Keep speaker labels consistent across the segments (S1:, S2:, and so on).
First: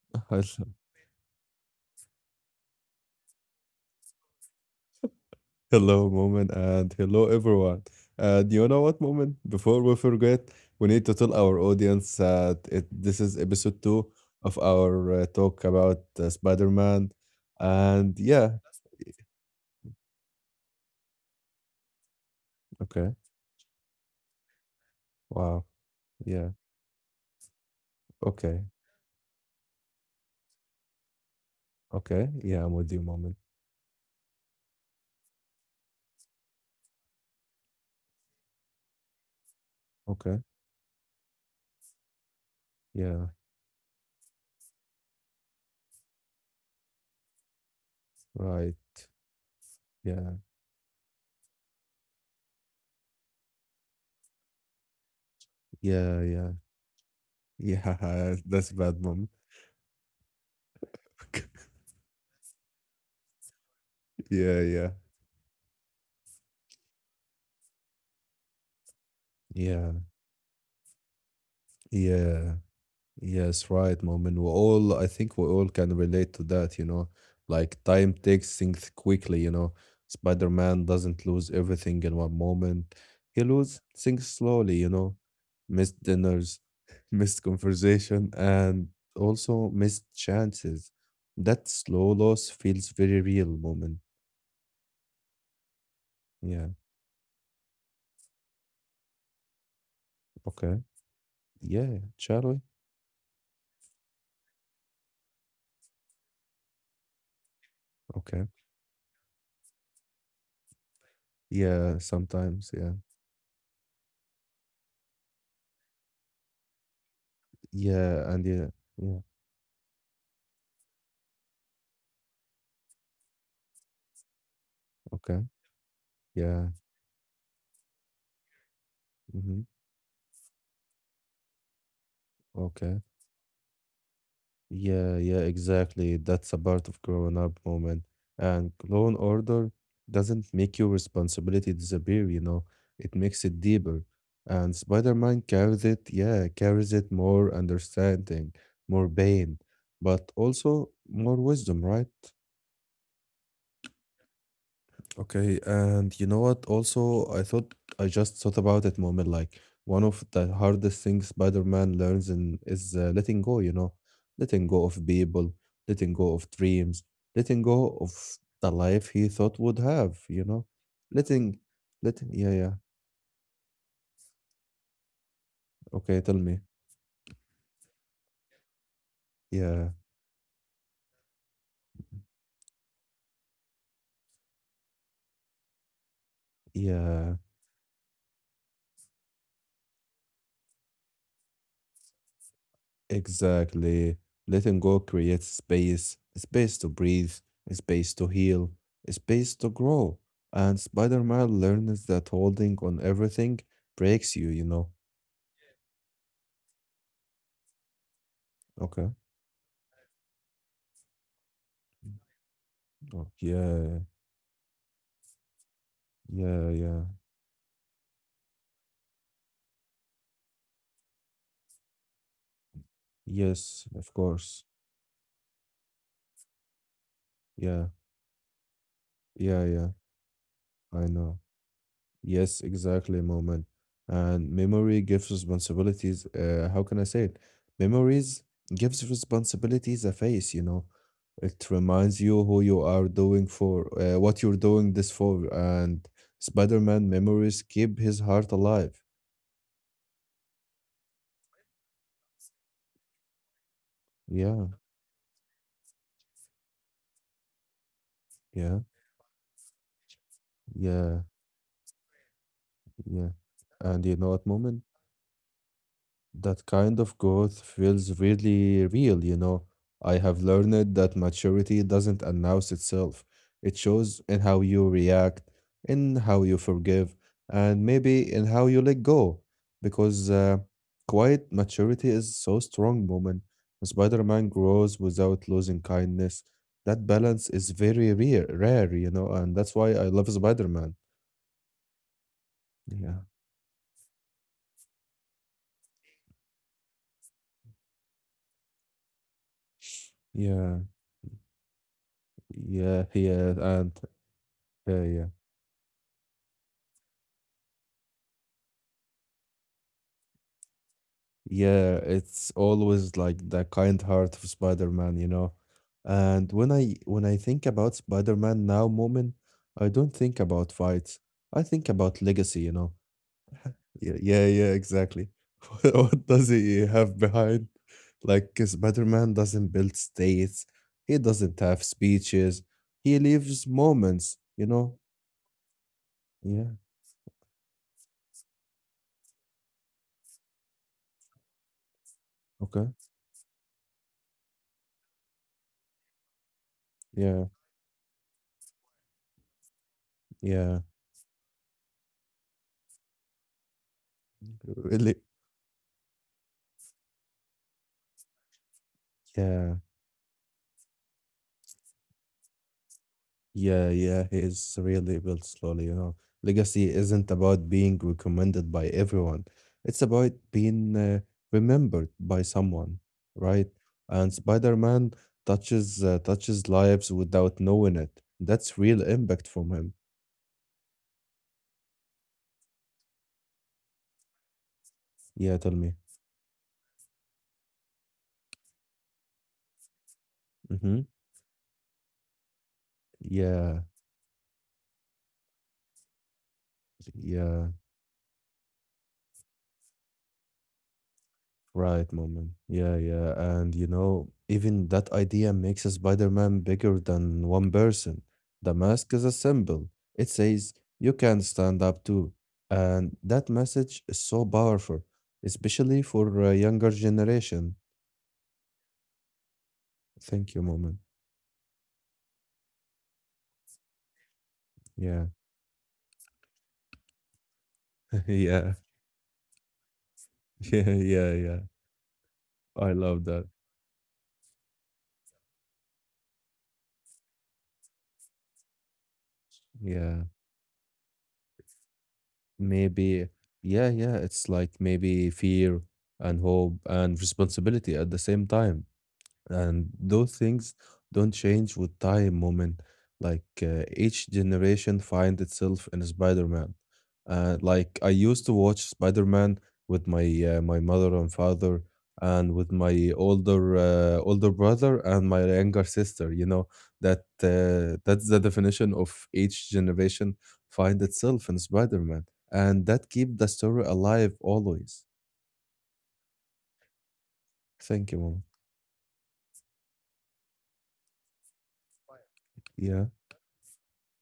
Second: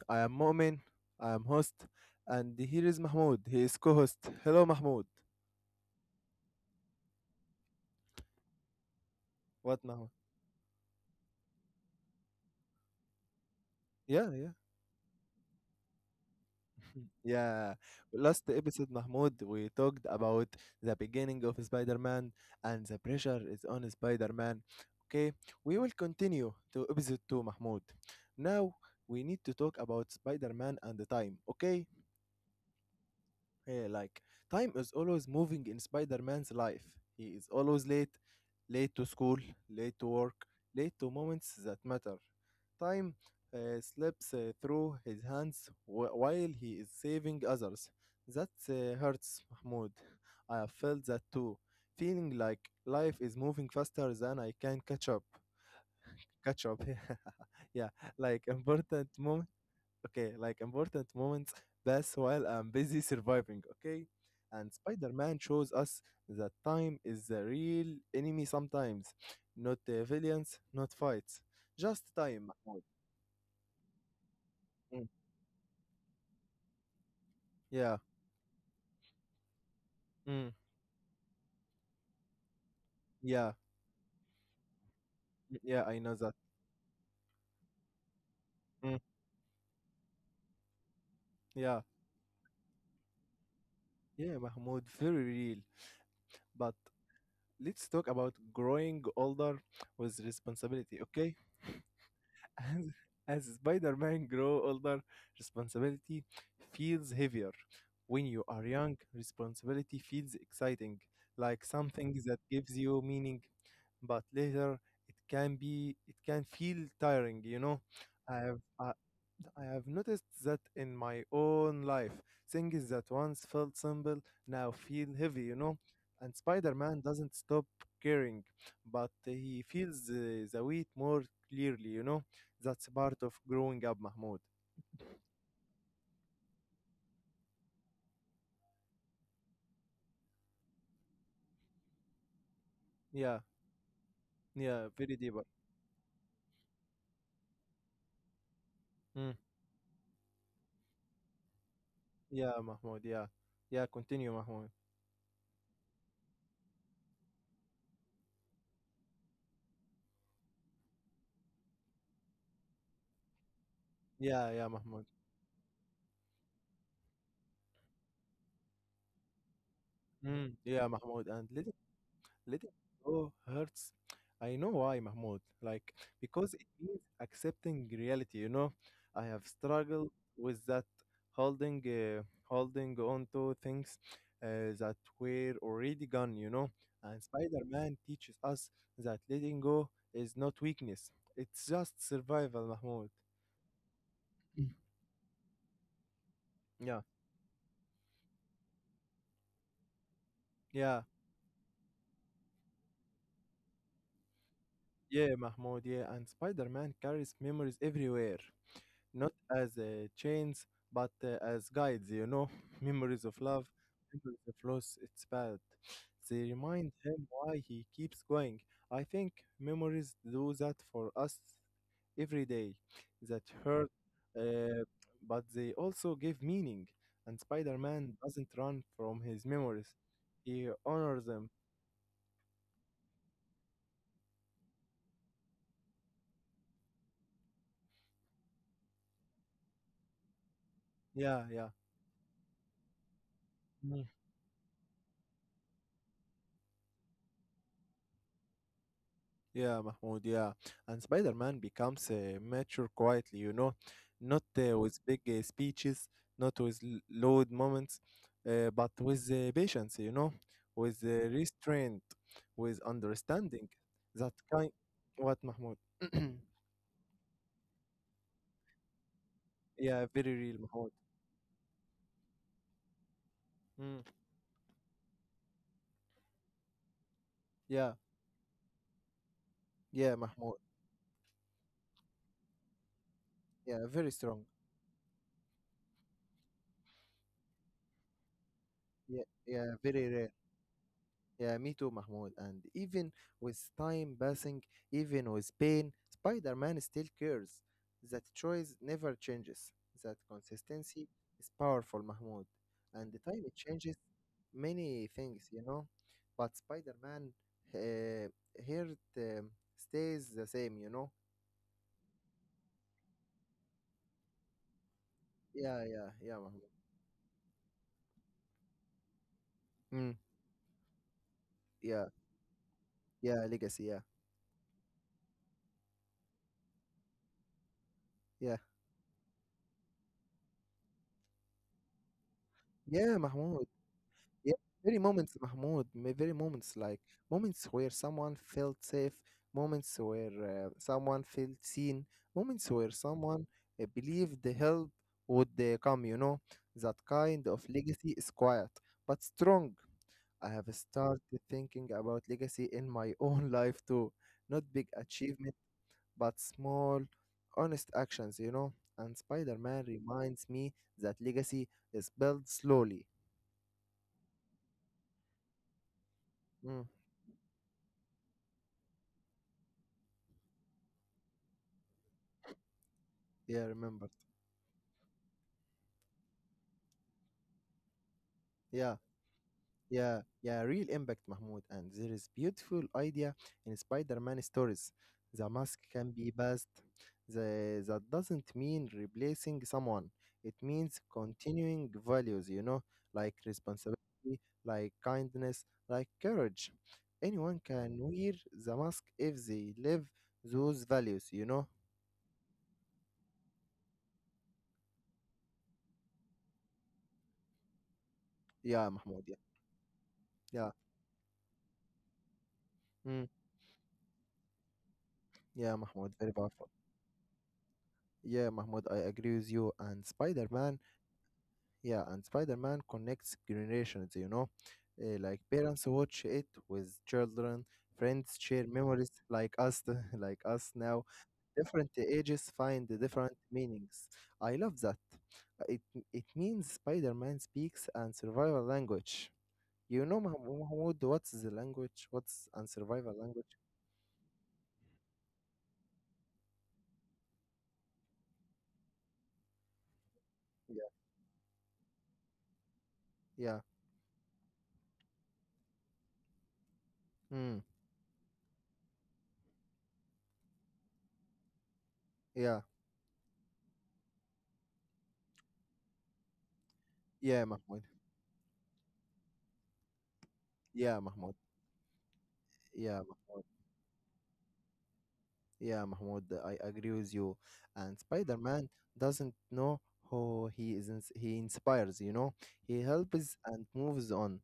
S1: I am
S2: Hello,
S1: Mu'min, I am host, and here is Mahmoud. He is co host. Hello, Mahmoud.
S2: hello, moment, and hello, everyone. And you know what, moment? Before
S1: What,
S2: we
S1: Mahmoud?
S2: forget, we need to tell our audience that this is episode two
S1: Yeah, yeah,
S2: of our talk about Spider Man.
S1: yeah.
S2: And
S1: Last
S2: yeah,
S1: episode, Mahmoud, we talked about the beginning of Spider Man and the
S2: okay,
S1: pressure is on Spider Man. Okay, we
S2: wow,
S1: will continue
S2: yeah,
S1: to episode 2, Mahmoud. Now,
S2: okay,
S1: we need to talk about Spider Man and the time. Okay,
S2: okay, yeah, I'm with you, moment.
S1: yeah, like time is always moving in Spider Man's life. He is always late, late to school, late to work,
S2: Okay,
S1: late to moments that matter. Time
S2: yeah,
S1: slips through his hands while he is saving others. That
S2: right,
S1: hurts, Mahmoud. I
S2: yeah,
S1: have felt that too, feeling like life is moving faster than I can catch up.
S2: yeah,
S1: Catch
S2: yeah,
S1: up, yeah. Like
S2: yeah, that's
S1: important
S2: bad,
S1: moments.
S2: moment.
S1: Okay, like important moments pass while I'm busy surviving, okay? And
S2: Yeah,
S1: Spider
S2: yeah,
S1: Man shows us that time is the real enemy sometimes. Not
S2: yeah,
S1: villains, not fights. Just time,
S2: yeah.
S1: Mahmoud.
S2: Yes, right, Mom. And
S1: Mm,
S2: I think we all can relate to that, you know,
S1: yeah,
S2: like time takes things quickly.
S1: mm,
S2: Spider-Man doesn't lose everything in one moment.
S1: yeah,
S2: He loses things slowly.
S1: mm, yeah, I know
S2: Missed
S1: that.
S2: dinners, missed conversation,
S1: Mm.
S2: and also missed chances.
S1: Yeah,
S2: That slow loss feels very real, Moment.
S1: yeah, Mahmoud, very real. But
S2: Yeah.
S1: let's talk about growing older with responsibility,
S2: Okay.
S1: okay?
S2: Yeah. Shall we?
S1: As, as Spider Man grows older, responsibility feels heavier. When you are
S2: Okay.
S1: young, responsibility feels exciting, like something
S2: Yeah.
S1: that gives
S2: Sometimes.
S1: you
S2: Yeah.
S1: meaning. But later, it can feel tiring. You know, I
S2: Yeah.
S1: have,
S2: And yeah.
S1: I,
S2: Yeah.
S1: I have noticed that in my own life, things that once felt simple now feel heavy, you
S2: Okay.
S1: know. And Spider
S2: Yeah.
S1: Man doesn't stop caring, but he
S2: Mm-hmm.
S1: feels the weight more clearly, you know. That's part
S2: Okay.
S1: of growing up, Mahmoud.
S2: Yeah, yeah, exactly. That's a part of growing up, moment. And law and order doesn't make your responsibility disappear.
S1: Yeah,
S2: It makes it deeper.
S1: yeah,
S2: And
S1: very deeper.
S2: Spider-Man carries it, yeah, carries it more understanding, more
S1: Mm.
S2: pain, but also more wisdom, right?
S1: Yeah, Mahmoud, yeah. Yeah, continue, Mahmoud.
S2: Okay, and you know what? Also, I just thought about it, moment. Like one of the hardest things Spider-Man learns in is letting go. You know,
S1: Yeah, yeah,
S2: letting
S1: Mahmoud.
S2: go of people, letting go of dreams, letting go of the life he thought would have.
S1: Mm.
S2: You
S1: Yeah,
S2: know,
S1: Mahmoud. And let
S2: letting, letting.
S1: Letting
S2: Yeah, yeah.
S1: go hurts. I know why, Mahmoud. Like,
S2: Okay,
S1: because
S2: tell
S1: it
S2: me.
S1: means accepting reality, you know? I have struggled
S2: Yeah,
S1: with that, holding, uh, holding on to things that were already gone, you know? And
S2: yeah.
S1: Spider Man teaches us that letting go is not weakness, it's just survival, Mahmoud.
S2: Exactly.
S1: Mm.
S2: Letting go creates space,
S1: Yeah,
S2: space to breathe, space to heal, space to grow.
S1: yeah,
S2: And Spider Man learns that holding on everything breaks you, you know.
S1: yeah, Mahmoud, yeah. And Spider Man carries memories everywhere, not
S2: Okay.
S1: as chains, but as guides, you know, memories of
S2: Oh,
S1: love,
S2: yeah.
S1: memories of loss, it's bad. They remind
S2: Yeah.
S1: him
S2: Yeah.
S1: why he keeps going. I think memories do that for us every day. That hurt,
S2: Yes. Of
S1: uh,
S2: course.
S1: but they also give meaning. And Spider
S2: Yeah.
S1: Man doesn't run from his
S2: Yeah.
S1: memories,
S2: Yeah.
S1: he honors
S2: I
S1: them.
S2: know. Yes, exactly, Moment. And memory gives responsibilities. How can I say it? Memories gives responsibilities a face.
S1: Yeah, yeah.
S2: It reminds you who you are doing
S1: Mm.
S2: for, what you're doing this for. And Spider-Man memories keep his heart alive.
S1: Yeah, Mahmoud, yeah. And Spider Man becomes mature quietly, you know, not
S2: Yeah,
S1: with big speeches, not with loud moments, but
S2: yeah,
S1: with patience, you know, with
S2: yeah,
S1: restraint, with
S2: yeah.
S1: understanding.
S2: And
S1: That
S2: you know
S1: kind.
S2: what, Moment?
S1: What, Mahmoud?
S2: That kind of growth feels really real.
S1: Yeah, very
S2: I
S1: real,
S2: have
S1: Mahmoud.
S2: learned that maturity doesn't announce itself. It
S1: Mm,
S2: shows in how you react, in how you forgive,
S1: yeah,
S2: and maybe in how you let go.
S1: yeah,
S2: Because
S1: Mahmoud.
S2: quiet maturity is so strong, woman.
S1: Yeah, very strong.
S2: Spider-Man grows without losing kindness. That balance is very rare, rare,
S1: Yeah,
S2: you know,
S1: yeah,
S2: and that's
S1: very
S2: why I
S1: rare.
S2: love Spider-Man.
S1: Yeah, me too, Mahmoud. And even
S2: Yeah,
S1: with time passing, even with pain, Spider Man still cares. That choice never changes. That
S2: yeah,
S1: consistency is powerful, Mahmoud. And the
S2: yeah,
S1: time it
S2: yeah,
S1: changes
S2: and
S1: many
S2: yeah,
S1: things,
S2: yeah.
S1: you know. But Spider Man uh, here it, stays the same, you know.
S2: Yeah, it's always like the kind heart of Spider-Man.
S1: Yeah, yeah, yeah, Mahmoud.
S2: And when I think about Spider-Man now, moment, I
S1: Mm.
S2: don't think about fights. I
S1: Yeah,
S2: think about legacy.
S1: yeah, legacy, yeah,
S2: Yeah, yeah, yeah, exactly. What does he have behind?
S1: yeah.
S2: Like Spider-Man doesn't build states. He doesn't have speeches.
S1: Yeah,
S2: He
S1: Mahmoud.
S2: leaves
S1: Yeah,
S2: moments, you
S1: very
S2: know.
S1: moments, Mahmoud. Very moments
S2: Yeah.
S1: like moments where someone felt safe, moments where someone felt seen, moments where
S2: Okay.
S1: someone believed the help would come. You know, that kind of
S2: Yeah.
S1: legacy is quiet but strong. I have
S2: Yeah.
S1: started thinking about legacy in my own life too. Not big
S2: Really.
S1: achievement, but small, honest actions, you know. And Spider Man
S2: Yeah.
S1: reminds me that legacy is built slowly.
S2: Yeah, yeah, he is surreally built slowly.
S1: Mm,
S2: Legacy isn't about being recommended by everyone. It's about being remembered by someone,
S1: yeah, I
S2: right?
S1: remembered.
S2: And Spider-Man touches lives without knowing it.
S1: Yeah.
S2: That's real impact from him.
S1: Yeah, yeah, real impact, Mahmoud. And there is beautiful idea in Spider-Man stories. The mask
S2: Yeah, tell
S1: can
S2: me.
S1: be passed. That doesn't mean replacing someone. It means
S2: Mm-hmm.
S1: continuing values, you know, like responsibility,
S2: Yeah,
S1: like kindness, like courage. Anyone
S2: yeah.
S1: can wear the mask if they live those values, you know?
S2: Right, moment. Yeah, yeah. And you know, even that idea makes a Spider-Man bigger than one person.
S1: Yeah,
S2: The
S1: Mahmoud, yeah.
S2: mask is a symbol. It
S1: Yeah,
S2: says you can stand up too.
S1: mm,
S2: And that message is so powerful,
S1: yeah, Mahmoud,
S2: especially
S1: very
S2: for
S1: powerful.
S2: a younger generation.
S1: Yeah, Mahmoud, I agree with you. And
S2: Thank
S1: Spider-Man,
S2: you, moment.
S1: yeah, and Spider-Man connects generations, you know. Like
S2: Yeah.
S1: parents watch it with children, friends share
S2: Yeah.
S1: memories like us, like us now.
S2: Yeah, yeah, yeah.
S1: Different ages find the
S2: I
S1: different
S2: love that.
S1: meanings. I love that. It means Spider-Man speaks and survival language. You know,
S2: Yeah.
S1: Mahmoud, what's the language? What's and survival
S2: Maybe,
S1: language?
S2: yeah, yeah. It's like maybe fear and hope and responsibility at the same time, and those
S1: Yeah,
S2: things don't change with time, moment,
S1: yeah,
S2: like each generation find itself in Spider-Man,
S1: mm,
S2: like I used to watch Spider-Man with my mother and father,
S1: yeah,
S2: and with my older brother and my younger sister.
S1: yeah,
S2: that
S1: Mahmoud.
S2: uh, that's the definition of each generation
S1: Yeah,
S2: find
S1: Mahmoud.
S2: itself in Spider-Man,
S1: Yeah,
S2: and that
S1: Mahmoud.
S2: keep the story alive always.
S1: Yeah, Mahmoud, I agree with you. And
S2: Thank you, mom.
S1: Spider-Man doesn't know who he is. He inspires, you know. He
S2: Yeah,
S1: helps and moves on.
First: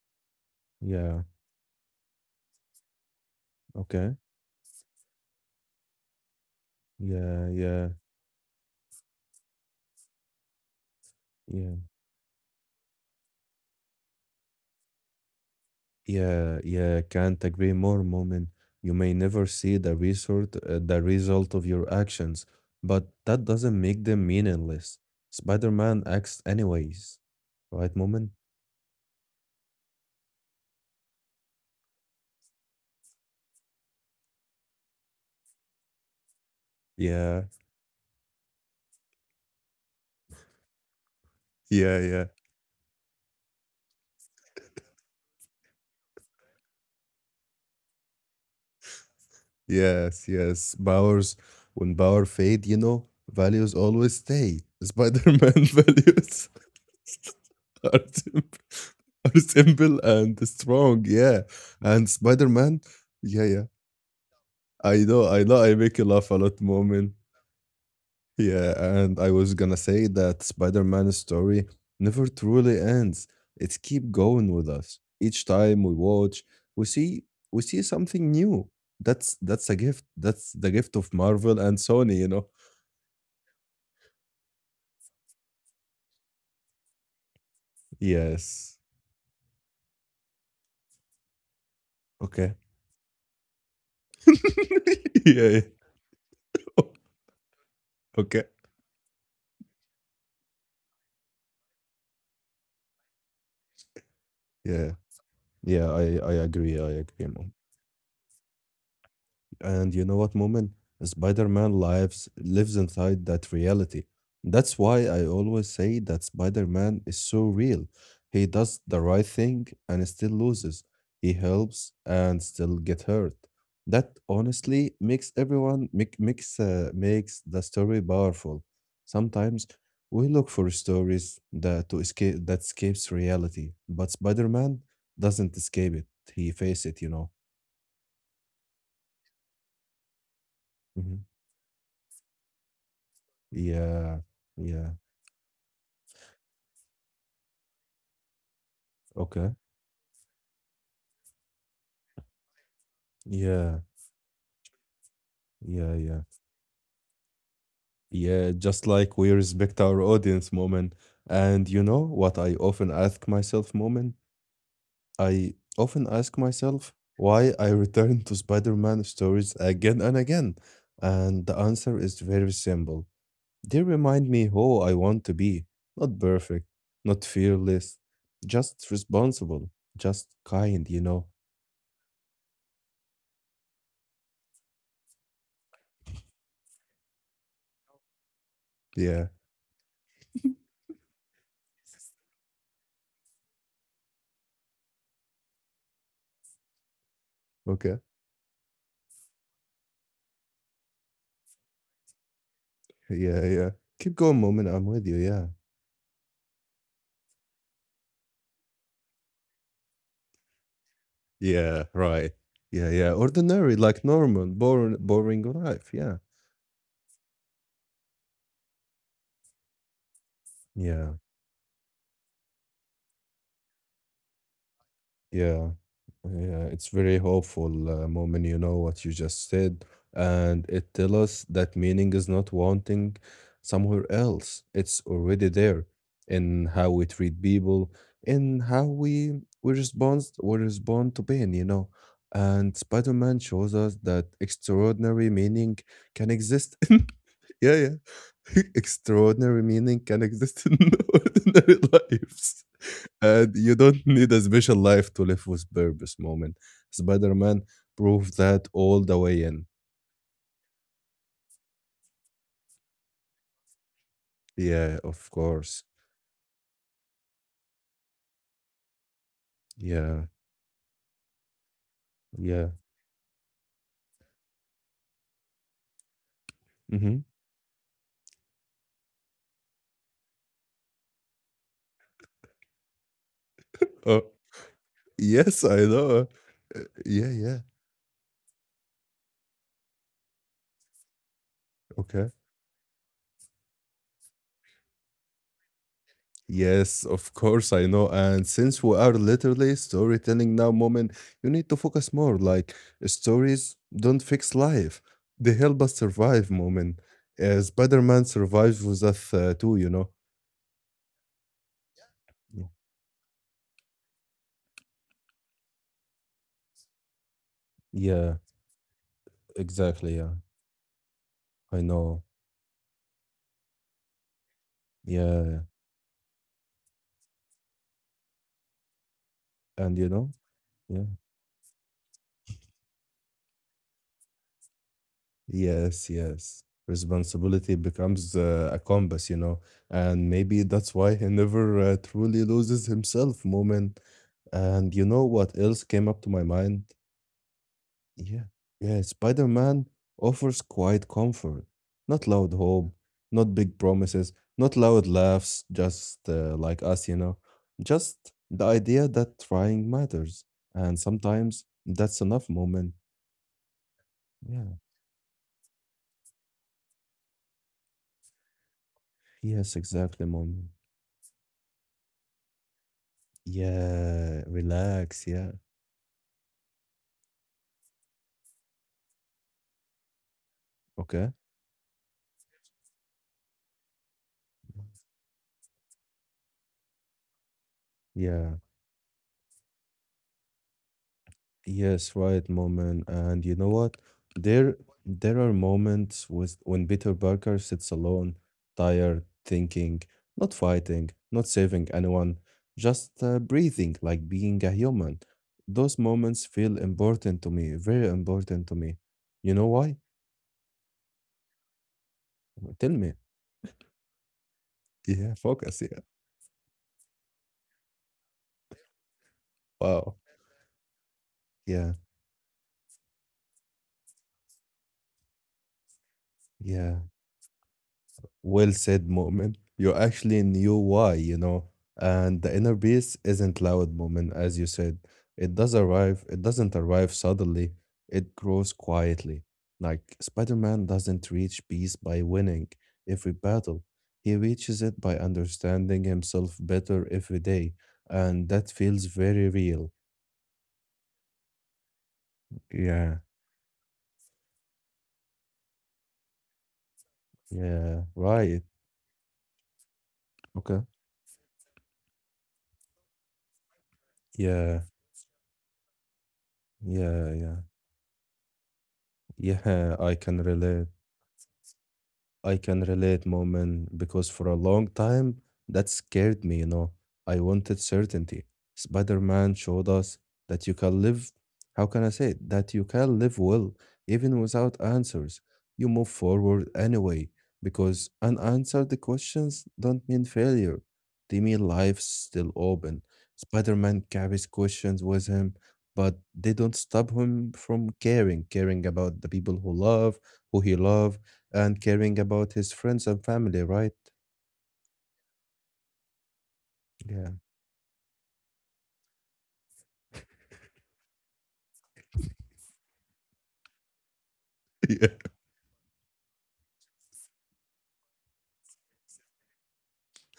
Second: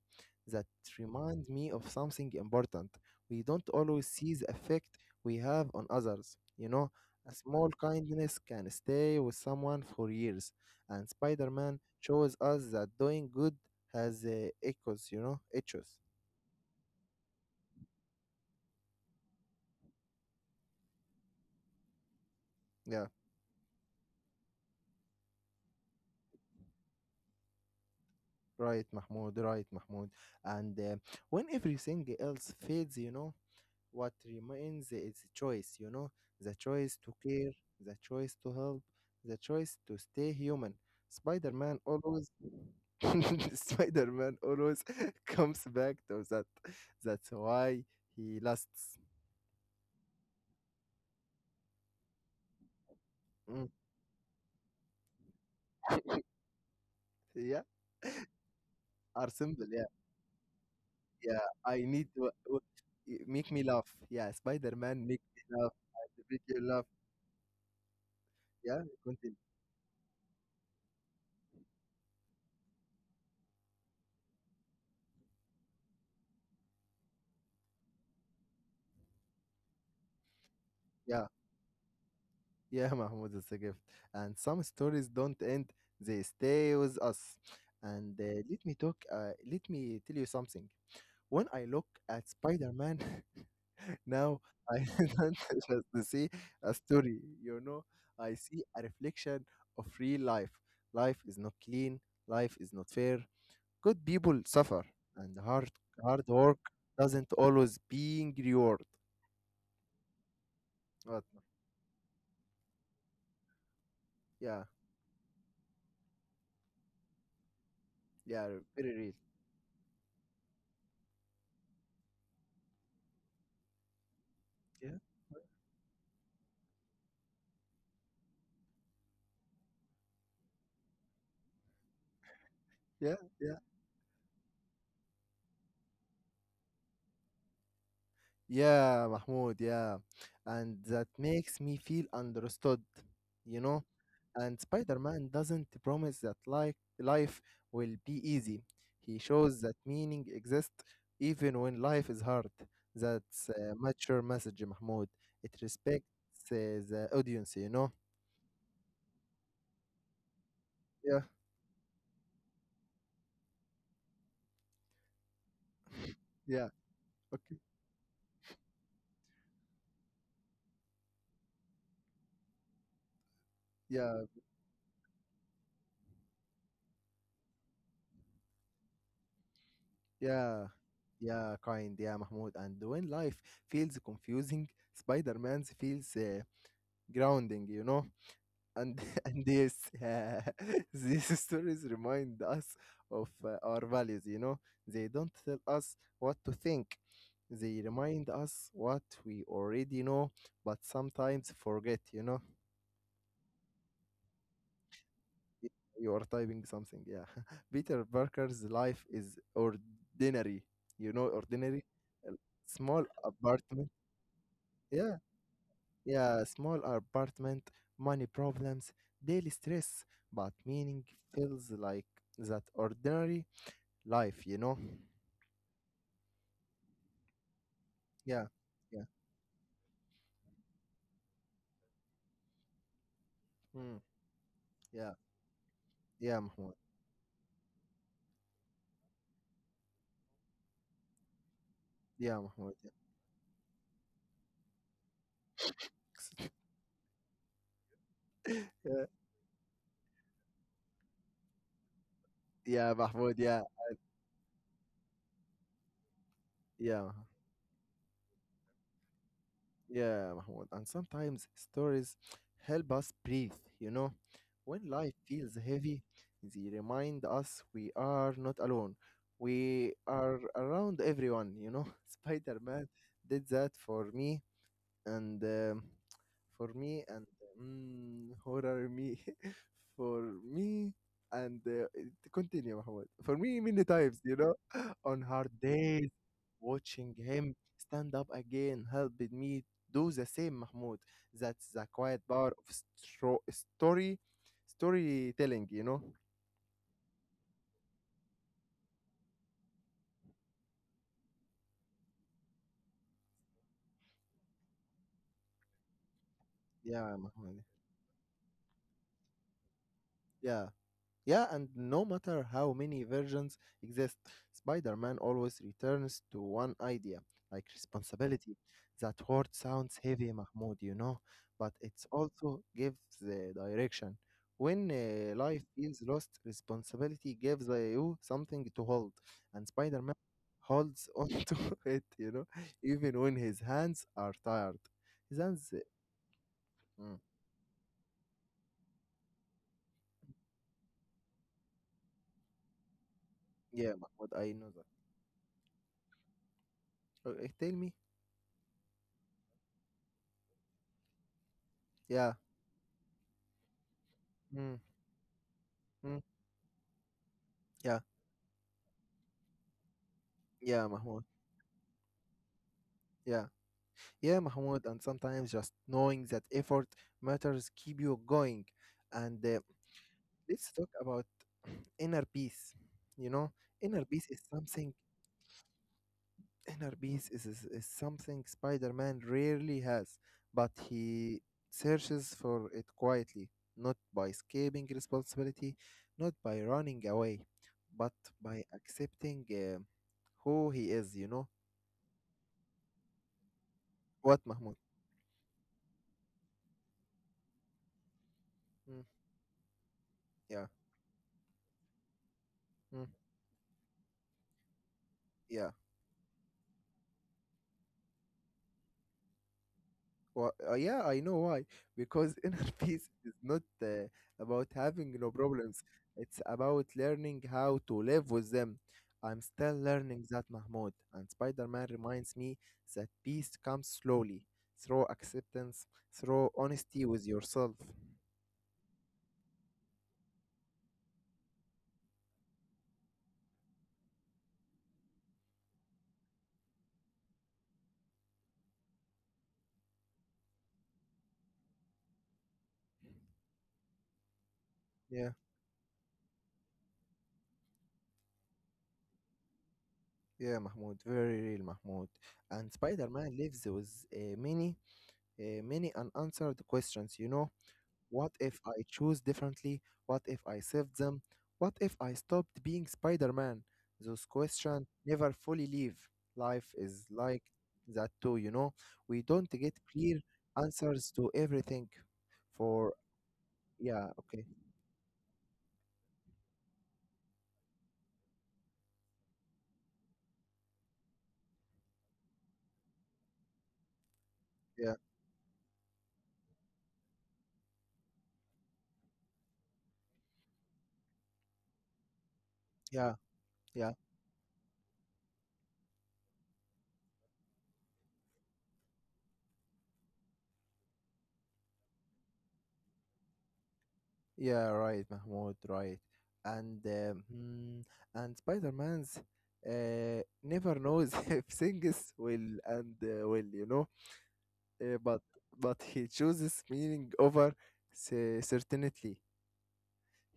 S1: That
S2: yeah,
S1: reminds me of something important. We don't always
S2: okay,
S1: see the effect we have on others, you know. A
S2: yeah,
S1: small
S2: yeah.
S1: kindness can stay with someone for years, and
S2: Yeah,
S1: Spider-Man shows us that doing good has echoes, you know, echoes.
S2: yeah, yeah. Can't agree more, Moment. You may never see the result, the result of your actions, but
S1: Yeah.
S2: that doesn't make them meaningless. Spider-Man acts anyways, right, Moment?
S1: Right, Mahmoud, right, Mahmoud. And when everything else fades, you know, what remains is choice, you know, the choice to
S2: Yeah,
S1: care, the choice to help, the choice to stay human. Spider Man
S2: yeah, yeah.
S1: always. Spider Man always comes back to that. That's why he lasts.
S2: Yes, yes. When power fade, you know,
S1: Mm,
S2: values always stay. Spider-Man values
S1: yeah,
S2: are simple,
S1: are
S2: are
S1: simple. Yeah,
S2: simple and strong. Yeah,
S1: yeah. I
S2: and
S1: need to w-
S2: Spider-Man,
S1: y-
S2: yeah,
S1: Make
S2: yeah.
S1: me laugh. Yeah, Spider
S2: I
S1: Man make
S2: know. I
S1: me
S2: know I
S1: laugh.
S2: make you
S1: I
S2: laugh a
S1: make
S2: lot,
S1: you laugh.
S2: moment. Yeah,
S1: Yeah,
S2: and I
S1: continue.
S2: was gonna say that Spider-Man's story never truly ends. It's keep going with us. Each time we watch, we see we see something new. That's a gift. That's the gift of
S1: Yeah.
S2: Marvel and Sony, you know?
S1: Yeah, Mahmoud, it's a gift. And some stories don't end, they stay with us. And
S2: Yes.
S1: let me tell you something. When I look at
S2: Okay.
S1: Spider Man now, I don't
S2: Yeah. Yeah.
S1: just see a story, you know, I
S2: Okay.
S1: see a reflection of real life. Life is not clean, life is not fair. Good people suffer,
S2: Yeah.
S1: and
S2: Yeah, I,
S1: hard
S2: I
S1: work
S2: agree. I agree,
S1: doesn't
S2: Mom.
S1: always being rewarded.
S2: And you know what, Moment?
S1: But,
S2: Spider-Man lives inside that reality.
S1: yeah,
S2: That's why I always say that Spider-Man is so real. He
S1: yeah,
S2: does
S1: very
S2: the
S1: real.
S2: right thing and still loses. He helps and still get hurt. That
S1: Yeah,
S2: honestly makes everyone make, makes makes the story powerful. Sometimes we look for stories that escapes
S1: yeah, yeah.
S2: reality, but Spider-Man doesn't escape it. He face it.
S1: Yeah, Mahmoud, yeah. And that
S2: Mhm.
S1: makes me feel understood, you know?
S2: Yeah.
S1: And
S2: Yeah.
S1: Spider-Man doesn't promise that like life will be easy. He
S2: Okay.
S1: shows that meaning exists even when life is hard. That's a
S2: Yeah.
S1: mature message, Mahmoud. It
S2: Yeah.
S1: respects
S2: Yeah.
S1: uh, the audience, you know?
S2: Yeah. Just like we respect our audience, moment.
S1: Yeah,
S2: And you know what I often ask myself, moment? I often ask
S1: yeah,
S2: myself why
S1: okay.
S2: I return to Spider Man stories again and again. And the answer is very simple. They
S1: Yeah,
S2: remind me who I want to be. Not perfect, not fearless, just responsible, just
S1: yeah,
S2: kind, you know?
S1: yeah, kind, yeah, Mahmoud. And when life feels confusing, Spider-Man feels grounding, you know? And
S2: Yeah.
S1: and yes, uh, these stories remind us of our values. You know, they don't tell us what to think; they
S2: Okay.
S1: remind us what we already know, but sometimes forget. You know,
S2: Yeah. Yeah. Keep going, moment. I'm with you. Yeah.
S1: Y- you are typing something. Yeah, Peter Parker's life is ordinary. You know, ordinary,
S2: Yeah,
S1: a
S2: right. Yeah,
S1: small
S2: yeah. Ordinary,
S1: apartment.
S2: like normal, boring,
S1: Yeah.
S2: boring life. Yeah,
S1: Yeah, small apartment, money problems, daily stress, but meaning
S2: yeah,
S1: feels like that ordinary life, you know?
S2: yeah, yeah. It's very hopeful
S1: Yeah,
S2: moment. You know
S1: yeah,
S2: what you just said, and it tells us that meaning is not wanting
S1: mm,
S2: somewhere else. It's
S1: yeah,
S2: already there
S1: yeah,
S2: in
S1: Mahmoud,
S2: how we treat people, in how we respond to pain. You know,
S1: yeah, Mahmoud,
S2: and
S1: yeah,
S2: Spider Man shows us that extraordinary meaning can exist. Yeah, yeah.
S1: yeah,
S2: Extraordinary meaning can exist in ordinary lives.
S1: yeah, Mahmoud,
S2: And
S1: yeah,
S2: you don't need a special life to live with purpose, moment.
S1: yeah,
S2: Spider Man proved that all the way in.
S1: yeah, Mahmoud. And sometimes stories help us breathe, you know? When
S2: Yeah,
S1: life
S2: of
S1: feels
S2: course.
S1: heavy, they remind us we are not alone. We
S2: Yeah,
S1: are around everyone, you know? Spider
S2: yeah.
S1: Man did that and um, for me
S2: Mm-hmm.
S1: and mm, horror me for me and it- continue Mahmoud. For me many
S2: Uh,
S1: times, you know. On hard
S2: yes, I
S1: days
S2: know. Uh,
S1: watching
S2: yeah,
S1: him
S2: yeah.
S1: stand up again helped me do the same, Mahmoud. That's the quiet
S2: Okay.
S1: power of stro- story storytelling, you know.
S2: Yes, of course, I know. And since we are literally storytelling now, moment, you need to focus more. Like stories don't fix life. They help us survive, moment.
S1: Yeah, Mahmoud.
S2: Spider-Man survives with us too, you know?
S1: Yeah. Yeah, and no matter how many versions exist, Spider Man always returns to one idea, like
S2: Yeah,
S1: responsibility. That word sounds
S2: exactly. Yeah,
S1: heavy, Mahmoud, you know, but
S2: I
S1: it
S2: know.
S1: also gives the direction. When
S2: Yeah.
S1: life feels lost, responsibility gives you something to hold, and
S2: And
S1: Spider
S2: you
S1: Man
S2: know?
S1: holds onto it, you know, even when his hands are tired. His hands,
S2: Yes, yes.
S1: mm,
S2: Responsibility becomes a compass, you know, and maybe that's why he never truly loses himself,
S1: yeah,
S2: moment.
S1: Mahmoud, I know that.
S2: And you know what else came up to my mind?
S1: Tell me,
S2: Yeah, yeah, Spider Man offers quiet comfort, not
S1: yeah.
S2: loud hope, not big promises,
S1: Mm,
S2: not loud laughs, just
S1: mm.
S2: like us, you know,
S1: Yeah,
S2: just the idea that trying matters.
S1: yeah,
S2: And
S1: Mahmoud.
S2: sometimes that's enough, moment.
S1: Yeah. Yeah,
S2: Yeah,
S1: Mahmoud. And sometimes just knowing that effort matters keep you going. And
S2: yes, exactly, moment.
S1: let's talk about inner peace. You know, inner peace is
S2: Yeah,
S1: something
S2: relax. Yeah.
S1: inner peace is something Spider-Man rarely has, but
S2: Okay.
S1: he searches for it quietly, not by escaping responsibility, not by running away, but
S2: Yeah.
S1: by accepting who he is, you know.
S2: Yes, right, moment. And you know what?
S1: What,
S2: There
S1: Mahmoud?
S2: there are moments with when Peter Parker sits alone,
S1: Mm,
S2: tired, thinking, not
S1: yeah.
S2: fighting, not saving anyone,
S1: Mm,
S2: just breathing, like being a human.
S1: yeah.
S2: Those moments feel important to me, very important to me. You know why?
S1: Yeah, I know why. Because inner
S2: Tell
S1: peace
S2: me.
S1: is not about having no
S2: Yeah, focus.
S1: problems.
S2: Yeah.
S1: It's about learning how to live with them. I'm still
S2: Wow.
S1: learning that, Mahmoud. And Spider-Man
S2: Yeah.
S1: reminds me that peace comes slowly, through acceptance, through
S2: Yeah.
S1: honesty with yourself.
S2: Well said, Mu'min. You actually knew why. And the inner peace isn't loud, Mu'min, as you said. It does arrive, it doesn't arrive suddenly, it grows quietly. Like Spider Man doesn't reach peace by winning every battle, he reaches it by
S1: Yeah,
S2: understanding himself better every day. And that feels very real.
S1: yeah, Mahmoud. Very real, Mahmoud. And
S2: Yeah,
S1: Spider-Man lives with uh, many, many unanswered questions. You know,
S2: yeah,
S1: what if
S2: right.
S1: I choose differently? What if I
S2: Okay.
S1: saved them? What if I stopped being Spider Man? Those
S2: Yeah,
S1: questions never fully leave. Life is
S2: yeah,
S1: like
S2: yeah,
S1: that too, you know? We don't get
S2: yeah, I
S1: clear
S2: can relate.
S1: answers to everything.
S2: I can
S1: For,
S2: relate, Moment,
S1: yeah,
S2: because
S1: okay,
S2: for a long time that scared me. I wanted certainty. Spider-Man showed us that you can live, how can I say it? That you can live well, even without
S1: yeah,
S2: answers. You move forward anyway, because unanswered questions don't mean failure. They mean life's still open.
S1: yeah, yeah,
S2: Spider-Man carries questions with him, but they don't stop him from caring, caring about the people who love, who he loves, and caring about his friends and family, right?
S1: yeah, right, Mahmoud, right. And,
S2: Yeah.
S1: and Spider Man's never knows if things will, you know? Uh, but
S2: Yeah.
S1: but he chooses meaning over certainty.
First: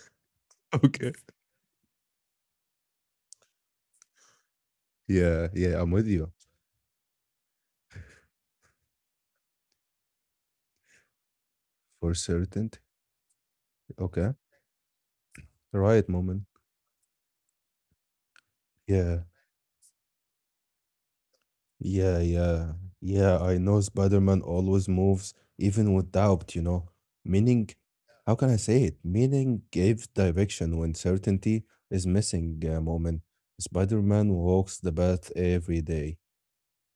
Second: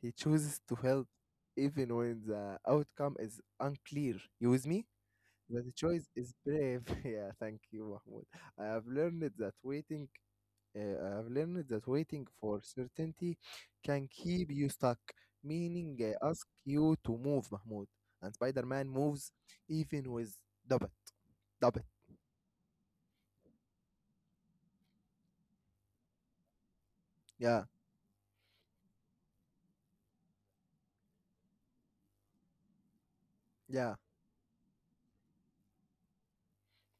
S1: He chooses to help
S2: Okay.
S1: even when the outcome is unclear. You with me?
S2: Yeah,
S1: That
S2: yeah, I'm
S1: choice
S2: with you
S1: is brave. Yeah, thank you, Mahmoud. I have learned that waiting. I have learned that
S2: for
S1: waiting for
S2: certainty.
S1: certainty can
S2: Okay,
S1: keep you stuck. Meaning,
S2: right, moment.
S1: ask you to move, Mahmoud. And Spider-Man
S2: Yeah,
S1: moves even with doubt. Doubt.
S2: yeah, yeah, yeah. I know Spider-Man always moves, even with doubt. You know,
S1: Yeah.
S2: meaning. How can I say it? Meaning gives direction when certainty is missing. Moment.
S1: Yeah.
S2: Spider-Man walks the path every day.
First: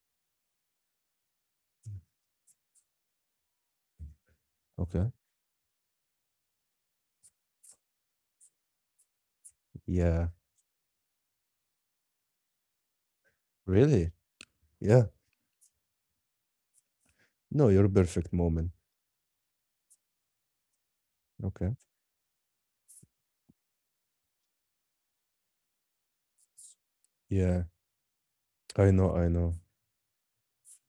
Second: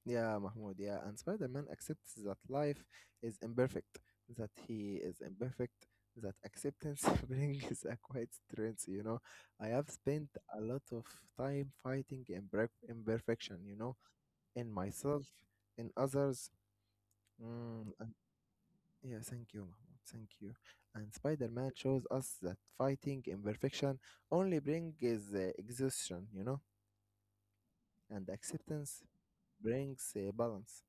S1: Yeah, Mahmoud, yeah. And Spider Man accepts that life is imperfect, that he
S2: Okay.
S1: is imperfect, that acceptance brings a quiet strength. I have
S2: Yeah.
S1: spent a lot of time fighting imperfection,
S2: Really.
S1: in
S2: Yeah.
S1: myself, in others.
S2: No,
S1: Mm,
S2: you're
S1: and
S2: perfect, moment.
S1: yeah, thank you, Mahmoud. Thank you. And Spider Man
S2: Okay.
S1: shows us that fighting imperfection only brings exhaustion,
S2: Yeah.
S1: and
S2: I
S1: acceptance
S2: know, I know.
S1: brings balance.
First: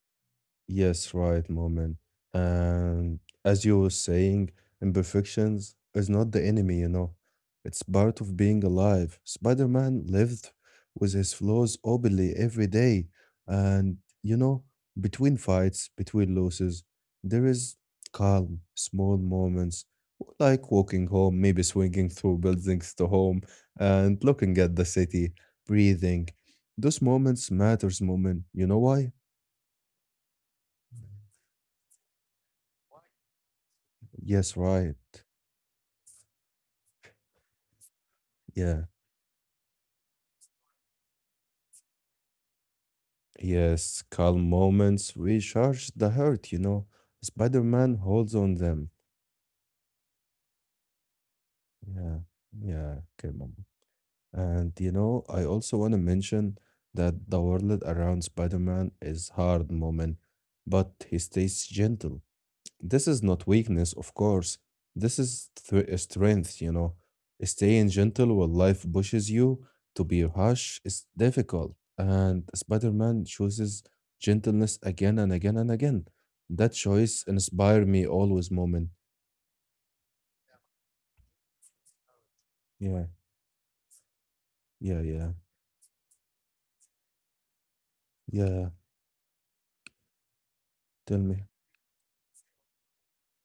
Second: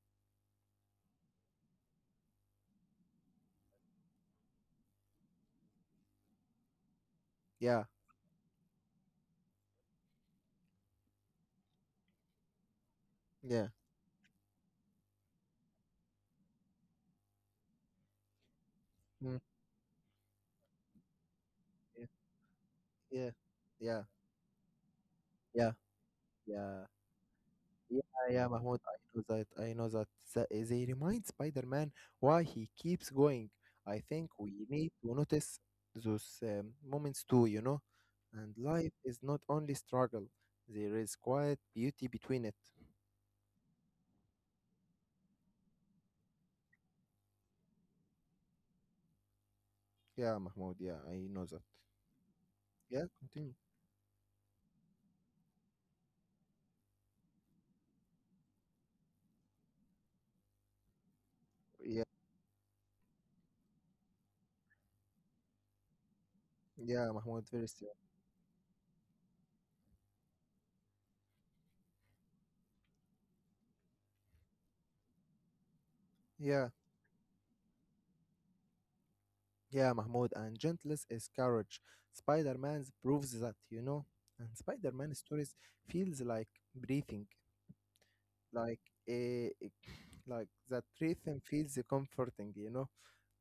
S2: Yes, right, moment. And as you were saying, imperfections is not the enemy, you know. It's
S1: Yeah,
S2: part of being alive. Spider-Man lived with his flaws openly every day.
S1: yeah.
S2: And, you know, between fights, between losses, there is calm, small
S1: Mm.
S2: moments, like walking home, maybe swinging
S1: Yeah.
S2: through buildings to
S1: Yeah,
S2: home
S1: yeah,
S2: and looking at the city,
S1: yeah,
S2: breathing.
S1: yeah,
S2: Those moments matters,
S1: yeah,
S2: moment.
S1: yeah,
S2: You know
S1: Mahmoud. I
S2: why?
S1: know that. I know that. They remind Spider-Man why he keeps going. I think
S2: Yes,
S1: we
S2: right.
S1: need to notice those moments too. And
S2: Yeah.
S1: life is not only struggle. There is quiet beauty between it.
S2: Yes, calm moments recharge the hurt. Spider-Man holds on them.
S1: Yeah, Mahmoud. Yeah, I know that.
S2: Yeah. Yeah,
S1: Yeah,
S2: okay, mom.
S1: continue.
S2: And you know, I also want to mention that the world around Spider-Man is hard, moment, but he stays
S1: Yeah,
S2: gentle. This is not weakness, of course. This is strength, you know.
S1: yeah, Mahmoud. Very
S2: Staying
S1: still.
S2: gentle while life pushes you to be harsh is difficult. And Spider Man chooses gentleness again and again and again. That
S1: Yeah.
S2: choice inspired me always, moment.
S1: Yeah, Mahmoud, and gentleness is courage. Spider-Man
S2: Yeah,
S1: proves that, and
S2: yeah,
S1: Spider-Man
S2: yeah,
S1: stories feels like breathing,
S2: yeah.
S1: like a, like that
S2: Tell
S1: rhythm
S2: me.
S1: feels comforting.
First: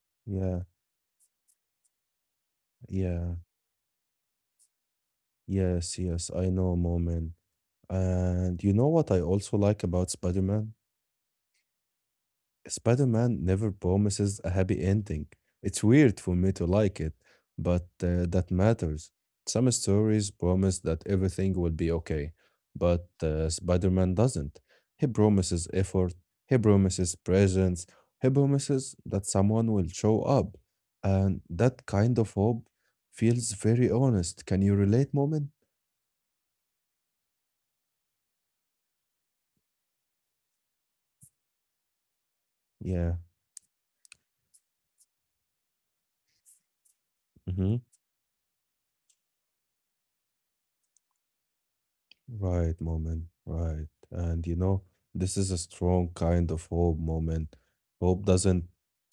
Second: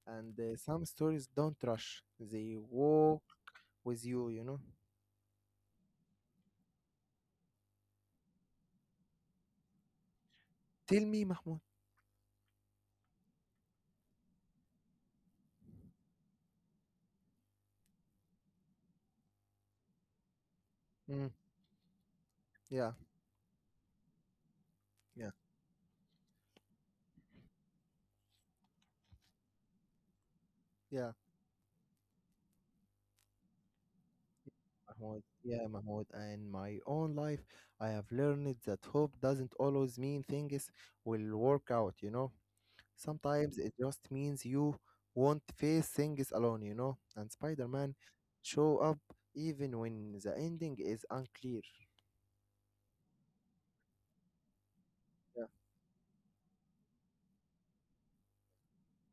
S1: And
S2: Yeah,
S1: some stories don't rush; they walk
S2: yeah,
S1: with you, you know.
S2: yes, yes. I know, moment. And you know what I also like about Spider Man?
S1: Tell me, Mahmoud.
S2: Spider Man never promises a happy ending. It's weird for me to like it, but that matters. Some stories promise that
S1: Mm,
S2: everything will be okay,
S1: yeah,
S2: but Spider Man doesn't. He
S1: yeah,
S2: promises effort, he promises presence, he promises that someone will show up.
S1: yeah,
S2: And that kind of hope feels very honest. Can you relate,
S1: Mahmoud.
S2: moment?
S1: Yeah, Mahmoud. In my own life, I have learned that hope doesn't always mean things will work out, you know
S2: Yeah.
S1: Sometimes it just means you won't face things alone, you know? And Spider
S2: Mm-hmm.
S1: Man show up even when the ending is unclear.
S2: Right, moment, right. And this
S1: Yeah,
S2: is a strong kind of hope moment. Hope doesn't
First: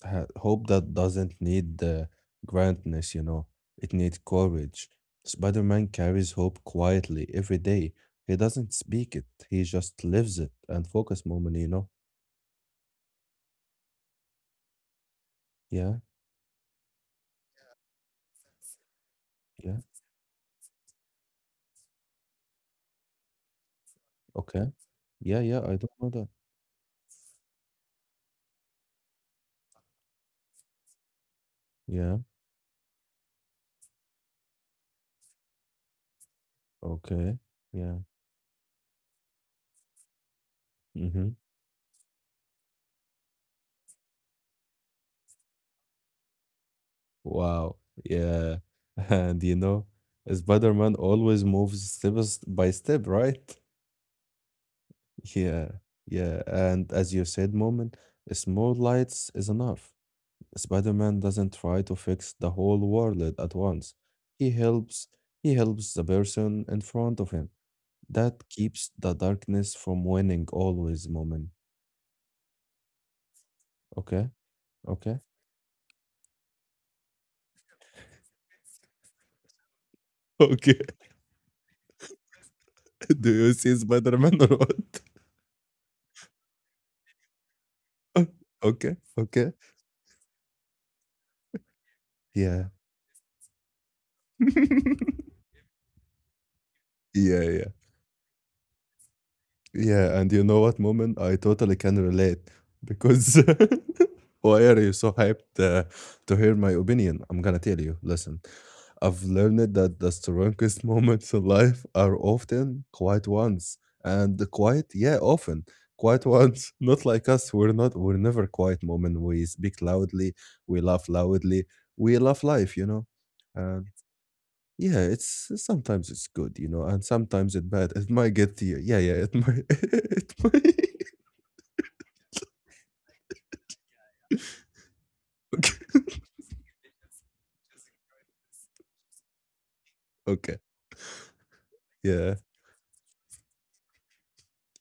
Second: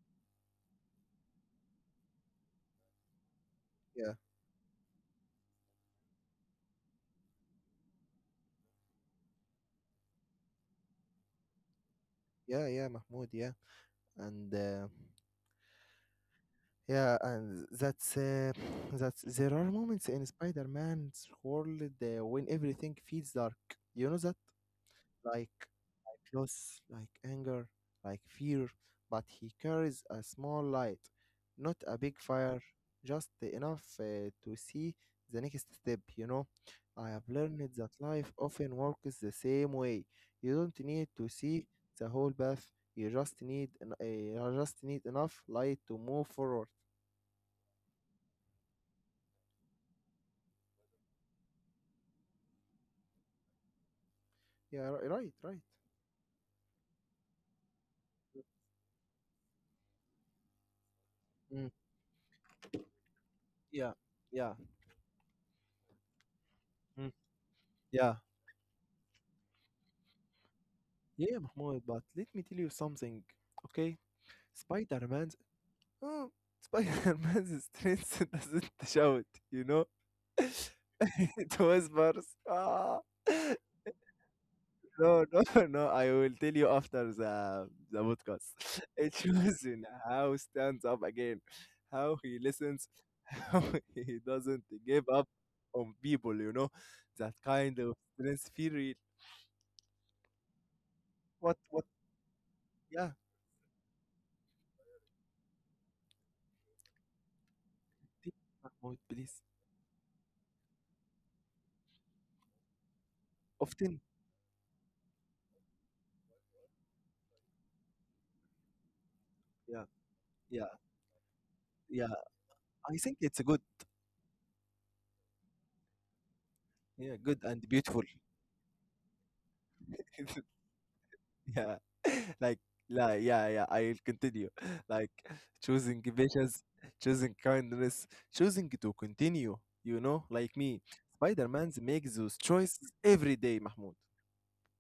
S2: hope that doesn't need the grandness. It
S1: yeah,
S2: needs courage. Spider-Man carries hope quietly every day. He doesn't speak it. He just lives it. And focus moment.
S1: yeah, yeah, Mahmoud, yeah. And
S2: Yeah,
S1: yeah, and that's that's there are
S2: yeah.
S1: moments in Spider Man's world when everything feels dark. You know that?
S2: Okay. Yeah,
S1: Like
S2: yeah, I don't know that.
S1: loss, like anger, like fear, but he carries a small light, not a
S2: Yeah.
S1: big fire, just enough to see the next step. I have
S2: Okay.
S1: learned that
S2: Yeah.
S1: life often works the same way. You don't need
S2: Mm-hmm.
S1: to see the whole path. You just need enough light to move forward.
S2: Wow. Yeah. And Spider-Man always moves step by step, right?
S1: Yeah, right, right.
S2: Yeah. Yeah. And as you said, moment, small lights is enough. Spider-Man doesn't
S1: Mm,
S2: try to fix the whole world at
S1: yeah,
S2: once. He
S1: yeah,
S2: helps, he helps the person in
S1: mm,
S2: front of him.
S1: yeah,
S2: That keeps the darkness from winning always,
S1: yeah,
S2: moment.
S1: Mahmoud. But let me tell you something, okay?
S2: Okay? Okay?
S1: Spider-Man Oh, Spider-Man's strength doesn't shout, you know?
S2: Okay.
S1: It whispers. Ah.
S2: Do you see Spider-Man or what?
S1: No, no, no. I will tell you after the podcast.
S2: Okay.
S1: It
S2: Okay.
S1: shows in how he stands up again, how he
S2: Yeah.
S1: listens, how he doesn't give up on people, you know? That
S2: Yeah, yeah.
S1: kind of strength feel real.
S2: Yeah, and you know what, Moment? I
S1: What
S2: totally
S1: what
S2: can relate
S1: yeah,
S2: because why are you so hyped to hear my opinion? I'm gonna tell you.
S1: think
S2: Listen,
S1: about
S2: I've
S1: please.
S2: learned that the strongest moments in life are often quiet ones,
S1: Often.
S2: and the quiet, yeah, often quiet ones. Not like us. We're not. We're never quiet. Moment. We speak
S1: Yeah,
S2: loudly.
S1: yeah,
S2: We laugh loudly.
S1: yeah.
S2: We love life. You
S1: I
S2: know.
S1: think it's good.
S2: Yeah, it's sometimes it's good, and
S1: Yeah, good
S2: sometimes it
S1: and
S2: bad.
S1: beautiful.
S2: It might get to you. Yeah, yeah, it might. It might.
S1: Yeah. Like, like, yeah, yeah, I'll continue. Like,
S2: Okay.
S1: choosing patience, choosing kindness, choosing to continue, like
S2: Okay.
S1: me. Spider-Man makes
S2: Yeah,
S1: those choices every day, Mahmoud.